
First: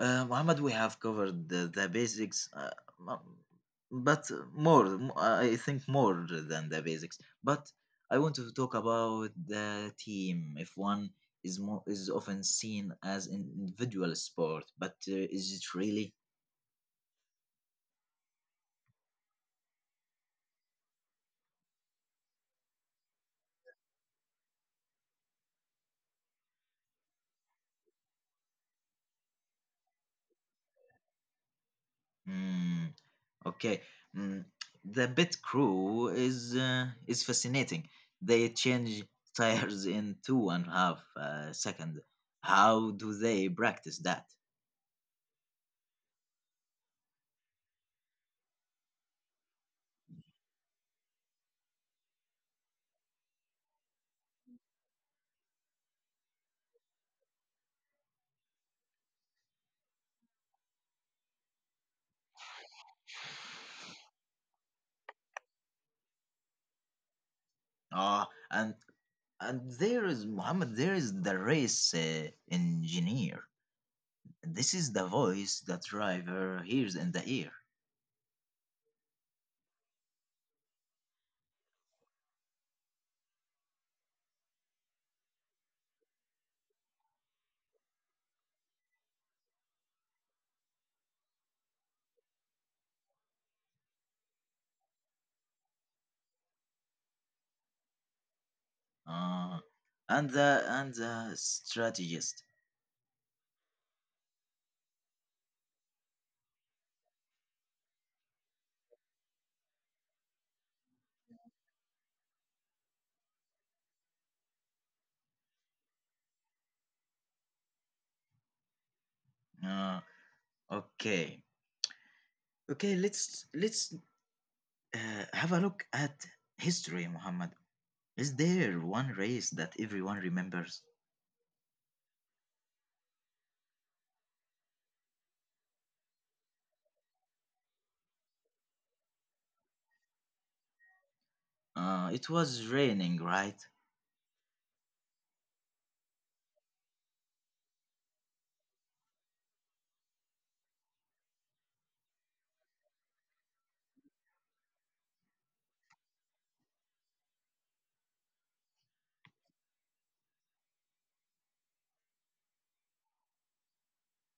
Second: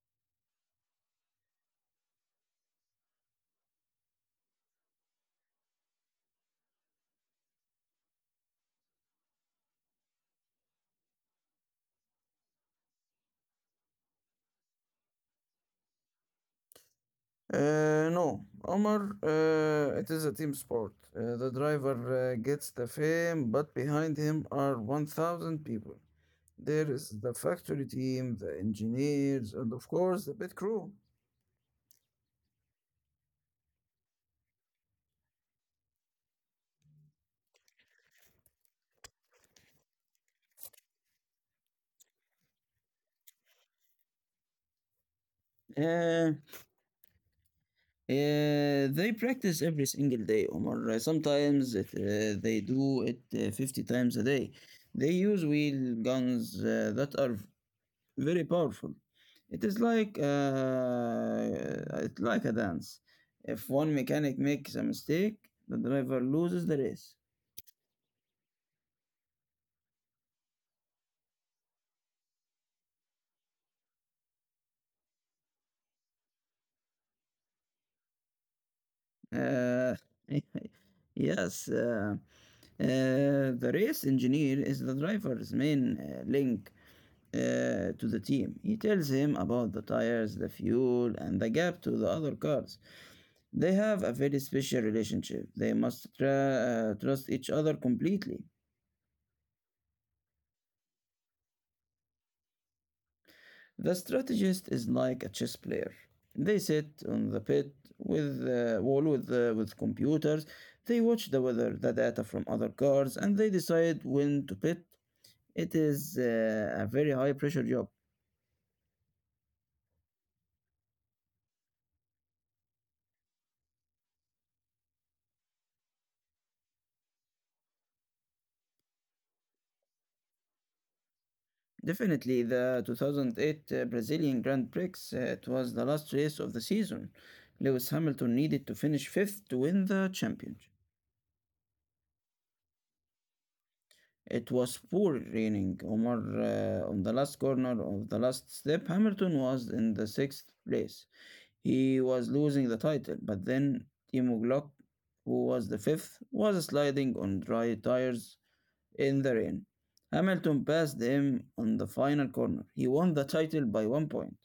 Speaker 1: Muhammad, we have covered the basics, m- but more, I think more than the basics. But I want to talk about the team. If one is more is often seen as an individual sport, but is it really?
Speaker 2: No, Omar, it is a team sport. The driver gets the fame, but behind him are 1,000 people. There is the factory team, the engineers, and of course the pit crew.
Speaker 1: Hmm. Okay. Mm, the Bit Crew is fascinating. They change tires in two and a half second. How do they practice that?
Speaker 2: Uh, uh, they practice every single day, Omar. Sometimes they do it 50 times a day. They use wheel guns that are very powerful. It is like uh, it's like a dance. If one mechanic makes a mistake, the driver loses the race.
Speaker 1: Ah, and And there is Muhammad, there is the race engineer. This is the voice that driver hears in the ear.
Speaker 2: Uh, yes, the race engineer is the driver's main link to the team. He tells him about the tires, the fuel, and the gap to the other cars. They have a very special relationship. They must trust each other completely.
Speaker 1: Uh, and the strategist.
Speaker 2: The strategist is like a chess player. They sit on the pit with the wall with computers. They watch the weather, the data from other cards, and they decide when to pit. It is a very high pressure job.
Speaker 1: Uh, okay, okay. Let's have a look at history, Muhammad. Is there one race that everyone remembers?
Speaker 2: Definitely, the 2008 Brazilian Grand Prix. It was the last race of the season. Lewis Hamilton needed to finish fifth to win the championship.
Speaker 1: It was raining, right?
Speaker 2: It was pouring raining. Omar, on the last corner of the last step, Hamilton was in the sixth place. He was losing the title, but then Timo Glock, who was the fifth, was sliding on dry tires in the rain. Hamilton passed him on the final corner. He won the title by 1 point.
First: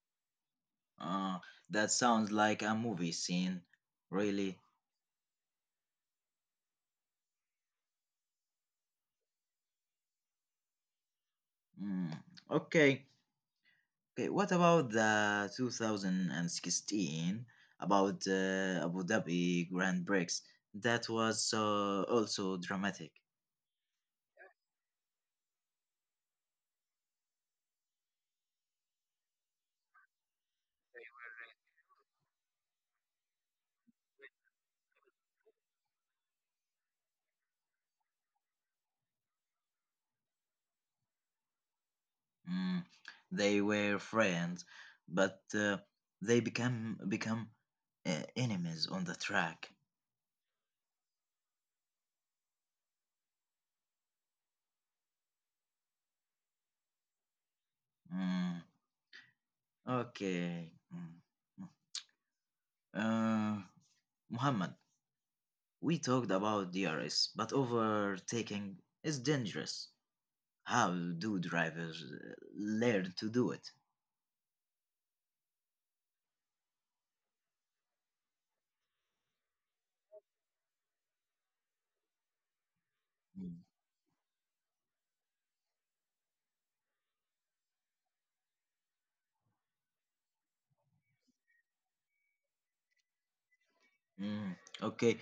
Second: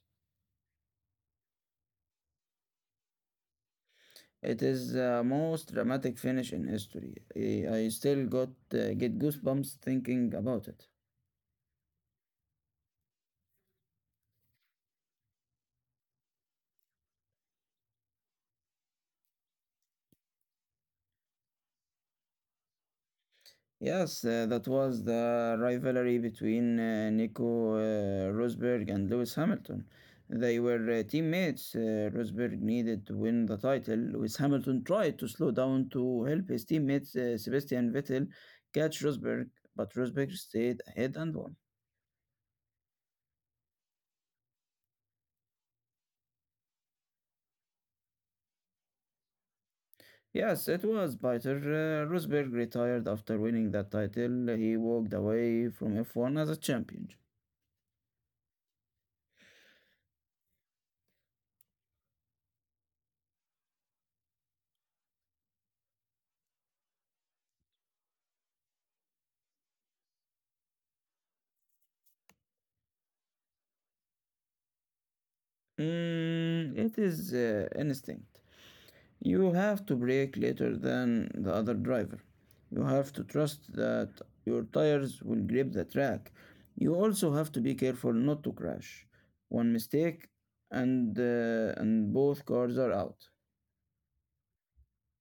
Speaker 1: Uh, that sounds like a movie scene. Really?
Speaker 2: It is the most dramatic finish in history. I still got get goosebumps thinking about it.
Speaker 1: Mm, okay. Okay, what about the 2016 about Abu Dhabi Grand Prix? That was also dramatic.
Speaker 2: Yes, that was the rivalry between Nico Rosberg and Lewis Hamilton. They were teammates. Rosberg needed to win the title. Lewis Hamilton tried to slow down to help his teammate Sebastian Vettel catch Rosberg, but Rosberg stayed ahead and won.
Speaker 1: Mm, they were friends, but they become enemies on the track.
Speaker 2: Yes, it was bitter. Rosberg retired after winning that title. He walked away from F1 as a champion.
Speaker 1: Mm, okay. Mm. Mm. Uh, Muhammad, we talked about DRS, but overtaking is dangerous. How do drivers learn to do it?
Speaker 2: Mm, it is instinct. You have to brake later than the other driver. You have to
Speaker 1: Mm,
Speaker 2: trust that your tires will grip the track. You also have to be careful not to crash. One mistake and both cars are out.
Speaker 1: mm. Okay,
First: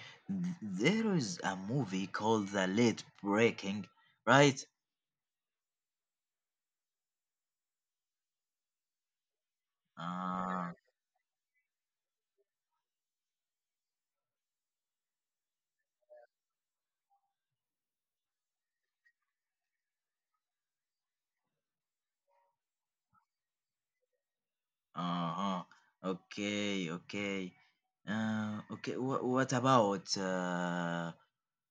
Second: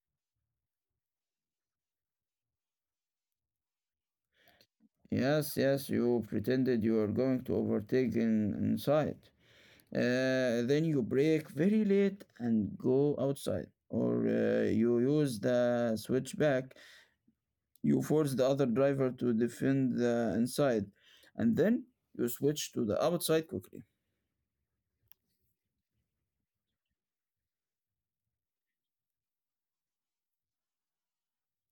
Speaker 1: There is a movie called The Late Breaking, right?
Speaker 2: Yes, yes, you pretended you are going to overtake inside.
Speaker 1: Uh,
Speaker 2: Then you brake very late and go outside, or you use the switchback. You force the other driver to defend the inside, and then you switch to the outside quickly.
Speaker 1: uh-huh. Okay, okay. Okay, what about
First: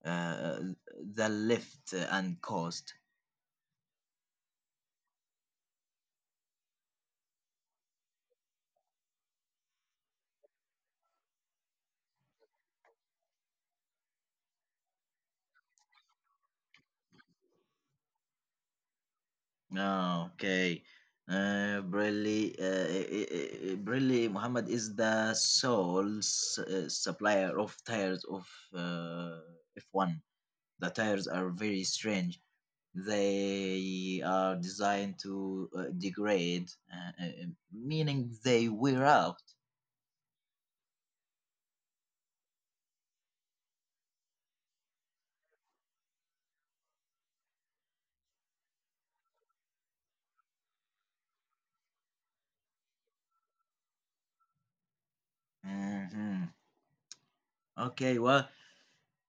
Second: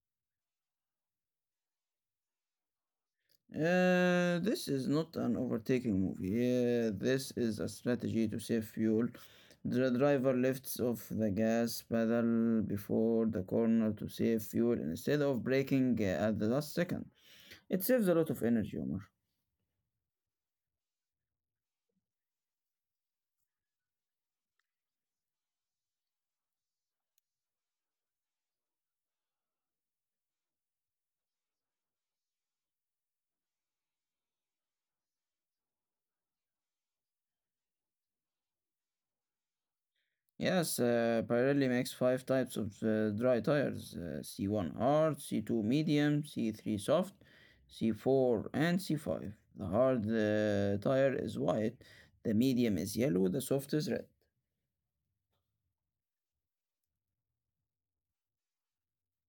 Speaker 1: uh, The Lift and Cost?
Speaker 2: This is not an overtaking movie. This is a strategy to save fuel. The driver lifts off the gas pedal before the corner to save fuel instead of braking at the last second. It saves a lot of energy, Omar.
Speaker 1: Oh, okay. Brilli Muhammad is the sole supplier of tires of uh, F1. The tires are very strange. They are designed to degrade, meaning they wear out.
Speaker 2: Yes, Pirelli makes five types of dry tires: C1 hard, C2 medium, C3 soft, C4, and C5. The hard tire is white, the medium is yellow, the soft is red.
Speaker 1: Mhm. Okay, well,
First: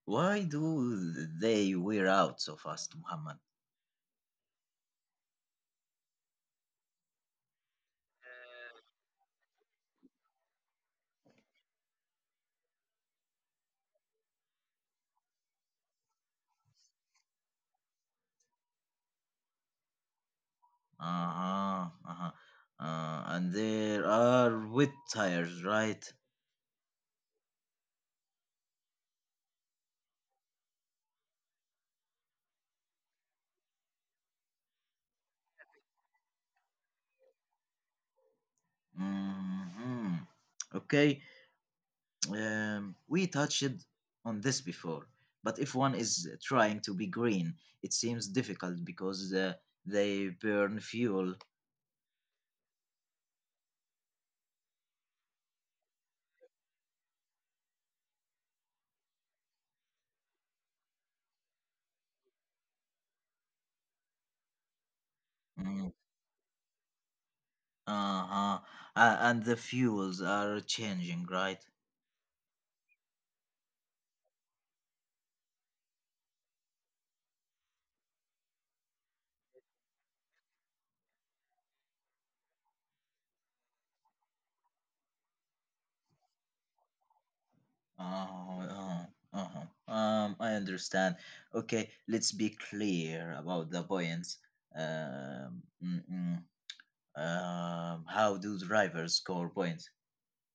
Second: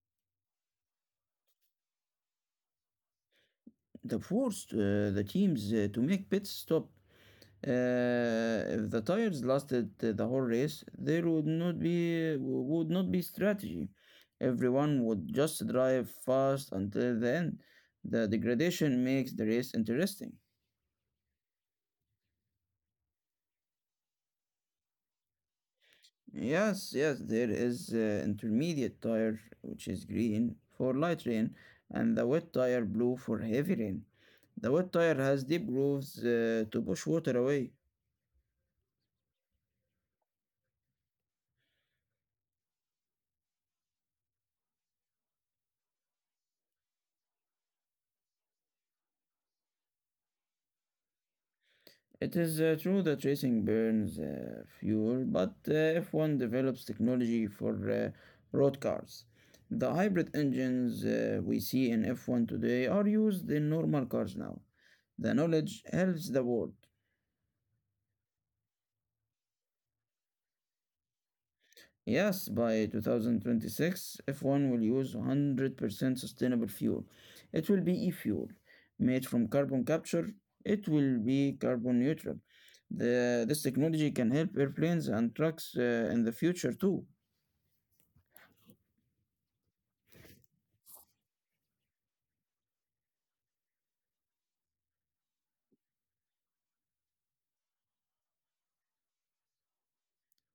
Speaker 1: why do they wear out so fast, Muhammad?
Speaker 2: The forced the teams to make pit stop. If the tires lasted the whole race, there would not be strategy. Everyone would just drive fast until the end. The degradation makes the race interesting.
Speaker 1: Uh-huh, uh-huh. And there are wet tires, right?
Speaker 2: Yes, yes, there is intermediate tire, which is green for light rain, and the wet tire blue for heavy rain. The wet tire has deep grooves to push water away.
Speaker 1: Hmm. Okay, we touched on this before, but if one is trying to be green, it seems difficult because they burn fuel.
Speaker 2: It is true that racing burns fuel, but if one develops technology for road cars, the hybrid engines we see in F1 today are used in normal cars now. The knowledge
Speaker 1: Mm,
Speaker 2: helps the world.
Speaker 1: uh-huh. And the fuels are changing, right?
Speaker 2: Yes, by 2026, F1 will use 100% sustainable fuel. It will be e-fuel made from carbon capture. It will be carbon neutral. This technology can help airplanes and trucks in the future too.
Speaker 1: Uh-huh. Uh-huh. I understand. Okay, let's be clear about the points. Mm-mm. How do drivers score points?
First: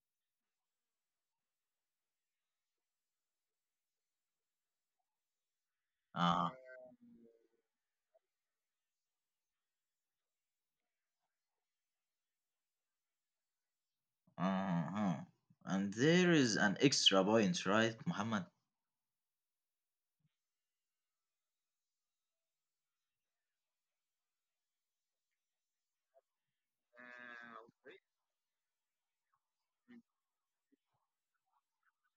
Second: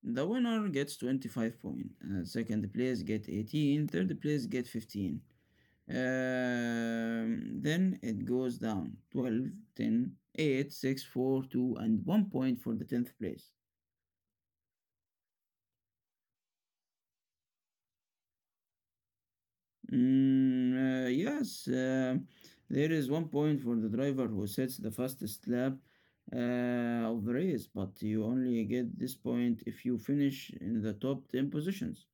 Speaker 2: The winner gets 25 points. Second place get 18. Third place get 15.
Speaker 1: Uh,
Speaker 2: Then it goes down 12, 10, 8, 6, 4, 2, and 1 point for the 10th place.
Speaker 1: uh-huh. And there is an extra point, right, Muhammad?
Speaker 2: Mm, yes, there is 1 point for the driver who sets the fastest lap of the race, but you only get this point if you finish in the top 10 positions.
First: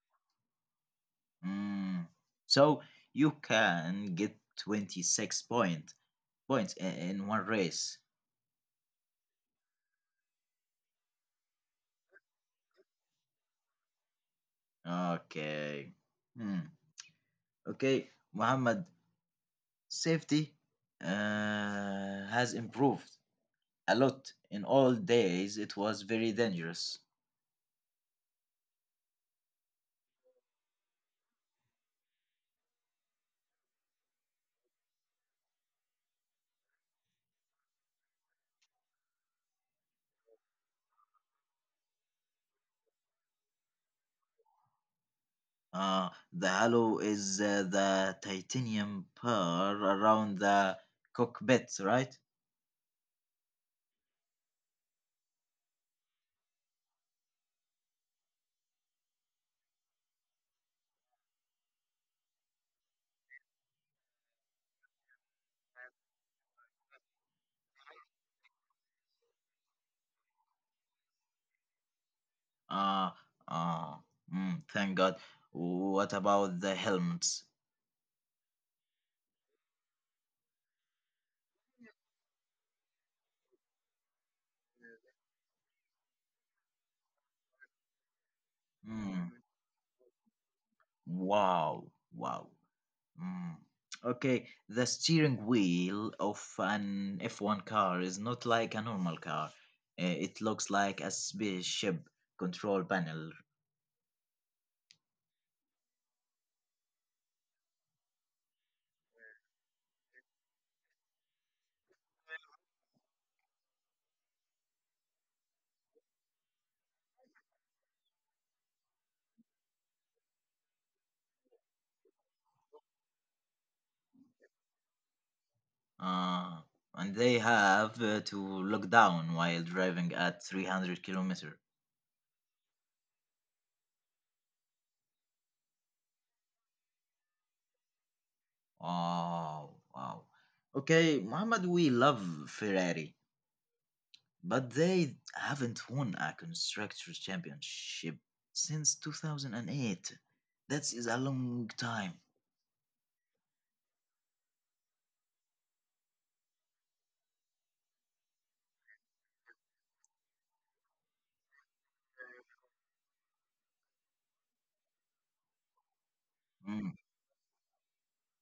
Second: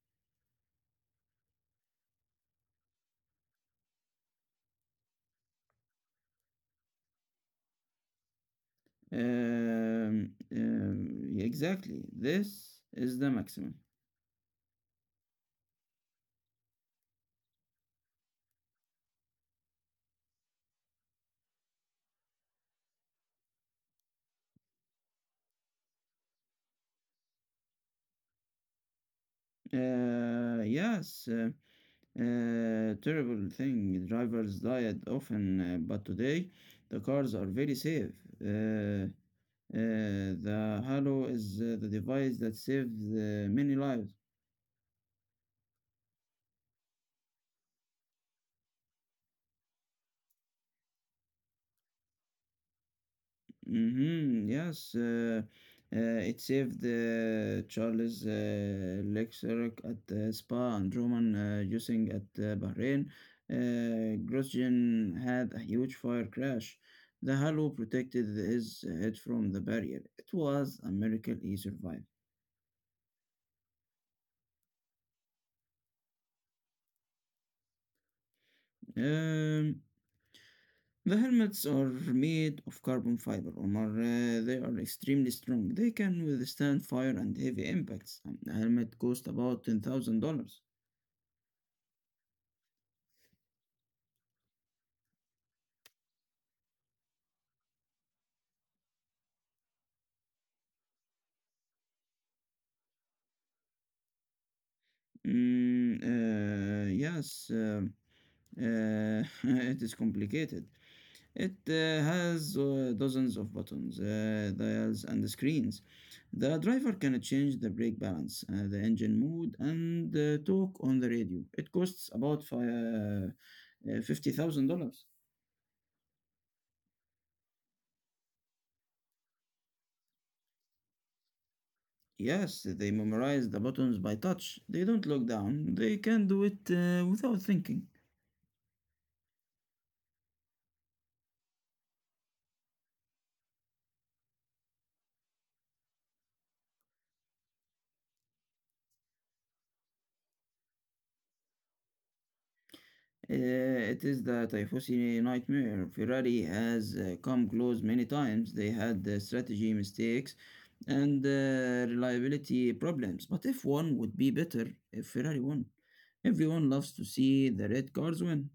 Speaker 1: Mm. So you can get 26 points in one race.
Speaker 2: Exactly, this is the maximum.
Speaker 1: Okay. Hmm. Okay, Muhammad, safety has improved a lot. In old days, it was very dangerous.
Speaker 2: Yes, terrible thing. Drivers died often, but today the cars are very safe. Uh, the halo is the device that saved many lives.
Speaker 1: The halo is the titanium pearl around the cockpit, right?
Speaker 2: Hmm, yes, it saved Charles Leclerc at Spa and Roman Using at Bahrain. Grosjean had a huge fire crash. The halo protected his head from the barrier. It was a miracle he survived.
Speaker 1: Uh, uh, mm, thank God. What about the helmets?
Speaker 2: Um, The helmets are made of carbon fiber, Omar. They are extremely strong. They can withstand fire and heavy impacts. The helmet costs
Speaker 1: Mm,
Speaker 2: about $10,000.
Speaker 1: wow, wow. Mm. Okay, the steering wheel of an F1 car is not like a normal car. It looks like a spaceship control panel.
Speaker 2: Yes, uh, it is complicated. It has dozens of buttons, dials, and screens. The driver can change the brake balance, the engine mode, and talk on the radio. It costs about $50,000.
Speaker 1: Uh, and they have to look down while driving at 300 kilometer.
Speaker 2: Yes, they memorize the buttons by touch. They don't look down. They can do it without thinking.
Speaker 1: Oh, wow. Okay, Mohammed, we love Ferrari, but they haven't won a constructors championship since 2008. That is a long time.
Speaker 2: It is the Tifosi nightmare. Ferrari has come close many times. They had strategy mistakes and reliability problems. But if one would be better if Ferrari won. Everyone loves
Speaker 1: Hmm.
Speaker 2: to see the red cars win.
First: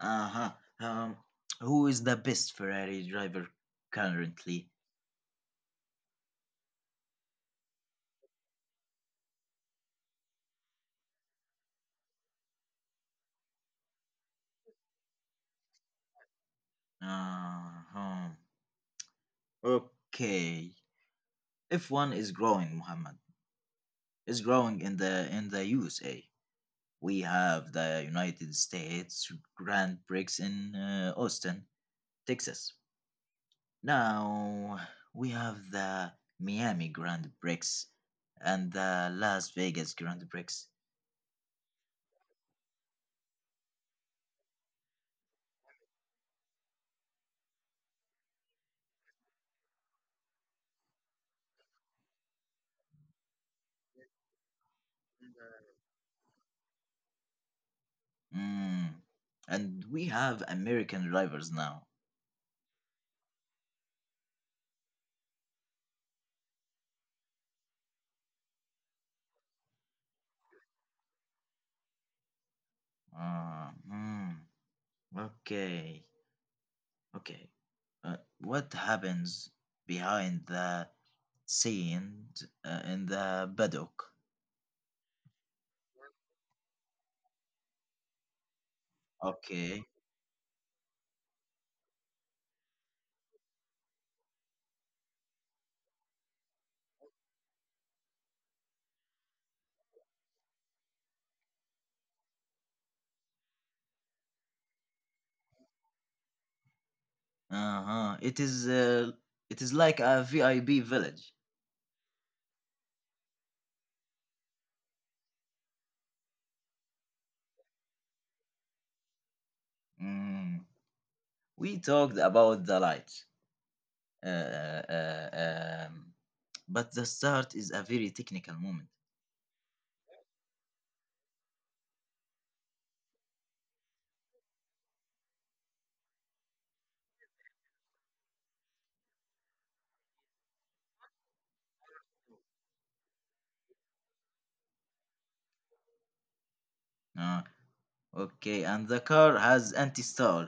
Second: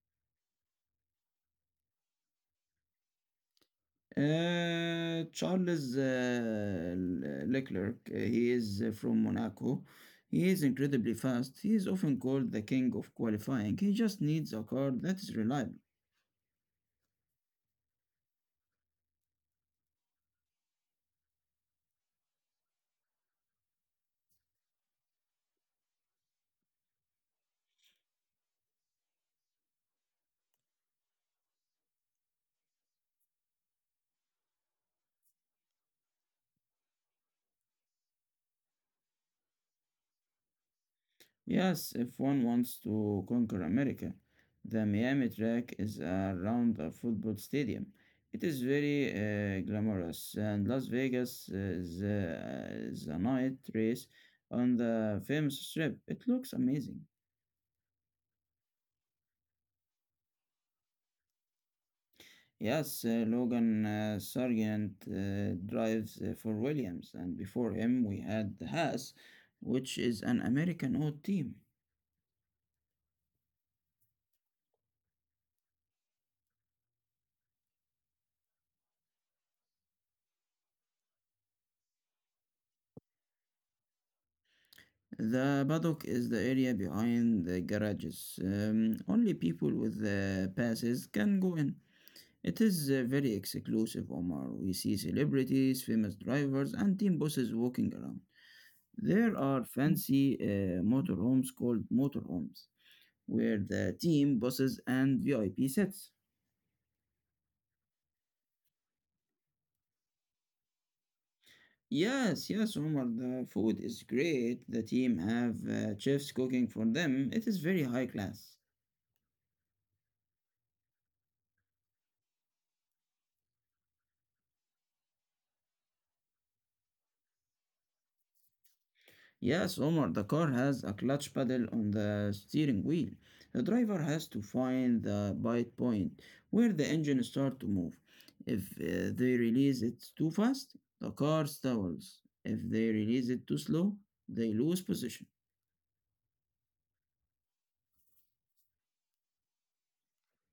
Speaker 1: Uh-huh. Um, who is the best Ferrari driver currently?
Speaker 2: Charles Leclerc, he is from Monaco. He is incredibly fast. He is often called the king of qualifying. He just needs a car that is reliable.
Speaker 1: Uh-huh. Okay. F1 is growing, Muhammad. It's growing in the USA. We have the United States Grand Prix in Austin, Texas. Now we have the Miami Grand Prix and the Las Vegas Grand Prix.
Speaker 2: Yes, if one wants to conquer America, the Miami track is around a football stadium. It is very glamorous, and Las Vegas is a night race on the famous strip. It looks amazing.
Speaker 1: Mm. And we have American drivers now.
Speaker 2: Yes, Logan Sargent drives for Williams, and before him we had the Haas, which is an American old team.
Speaker 1: Uh hmm. Okay, okay. What happens behind the scene in the paddock?
Speaker 2: The paddock is the area behind the garages. Only people
Speaker 1: Okay.
Speaker 2: with passes can go in. It is very exclusive, Omar. We see celebrities, famous drivers, and team bosses walking around. There are fancy motorhomes called motorhomes, where the team bosses and VIP sits.
Speaker 1: Uh-huh. It is like a VIP village.
Speaker 2: Yes, yes, Omar, the food is great. The team have chefs cooking for them. It is very high class.
Speaker 1: Mm. We talked about the lights. Uh, uh, um, but the start is a very technical moment.
Speaker 2: Yes, Omar, the car has a clutch pedal on the steering wheel. The driver has to find the bite point where the engine start to move. If they release it too fast, the car stalls. If they release it too slow, they lose position.
Speaker 1: Ah, okay, and the car has anti-stall,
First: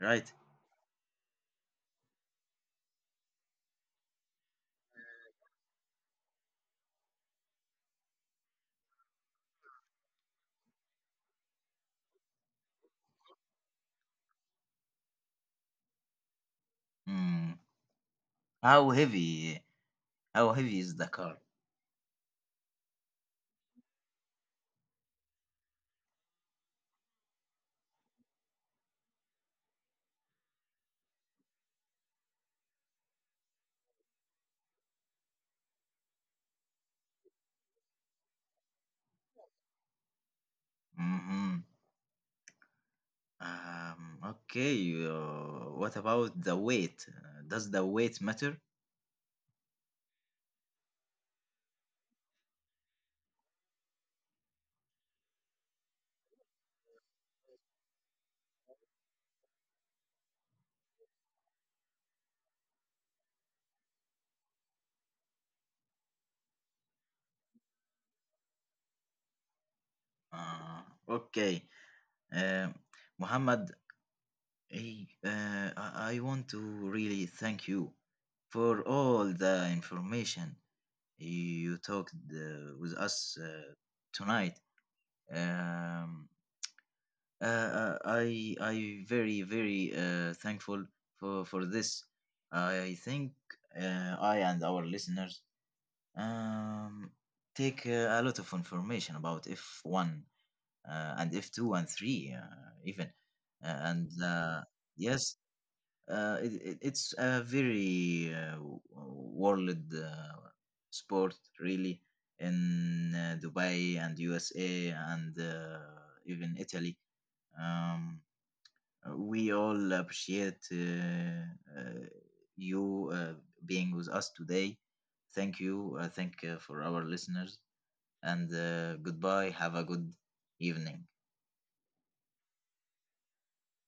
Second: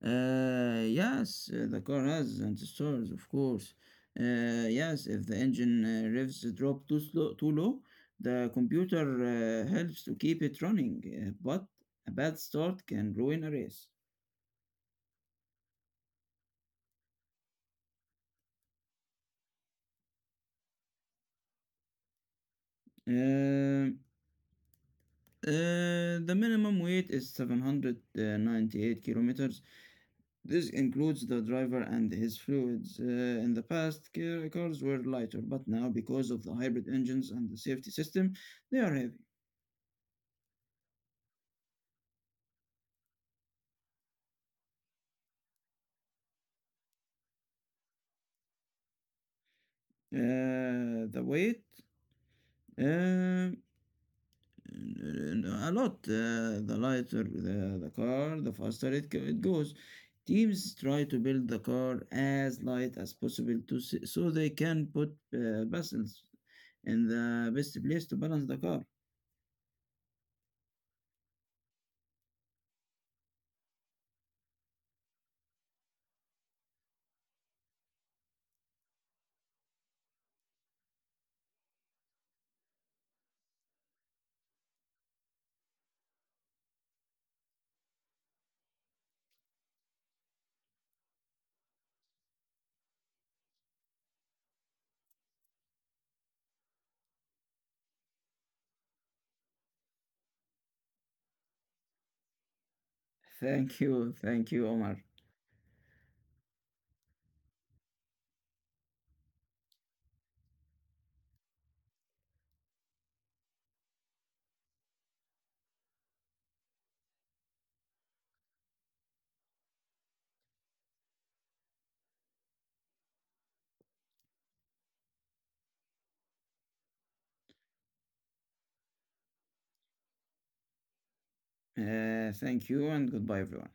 Speaker 1: right?
Speaker 2: Yes, the car has sensors, of course. Yes, if the engine revs drop too slow, too low, the computer helps to keep it running. But a bad start can ruin a race.
Speaker 1: Hmm. How heavy? How heavy is the car?
Speaker 2: Uh, the minimum weight is 798 kilometers. This includes the driver and his fluids. In the past, cars were lighter, but now, because of the hybrid engines and the safety system, they are heavy.
Speaker 1: Hmm. Okay. What about the weight? Does the weight matter?
Speaker 2: The weight, um, a lot. The lighter the car, the faster it goes. Teams try to build the car as light as possible to so they can put vessels in the best place to balance the car.
Speaker 1: Uh, okay. Um, Muhammad, I want to really thank you for all the information you talked with us tonight. Um, I very very thankful for this. I think I and our listeners um, take a lot of information about F1 and F2 and 3 even. And
Speaker 2: Thank you, Omar.
Speaker 1: Yes, it's a very world sport, really, in Dubai and USA and even Italy. um, we all appreciate uh, you uh, being with us today. Thank you, thank for our listeners, and goodbye. Have a good evening.
Speaker 2: Thank you, and goodbye, everyone.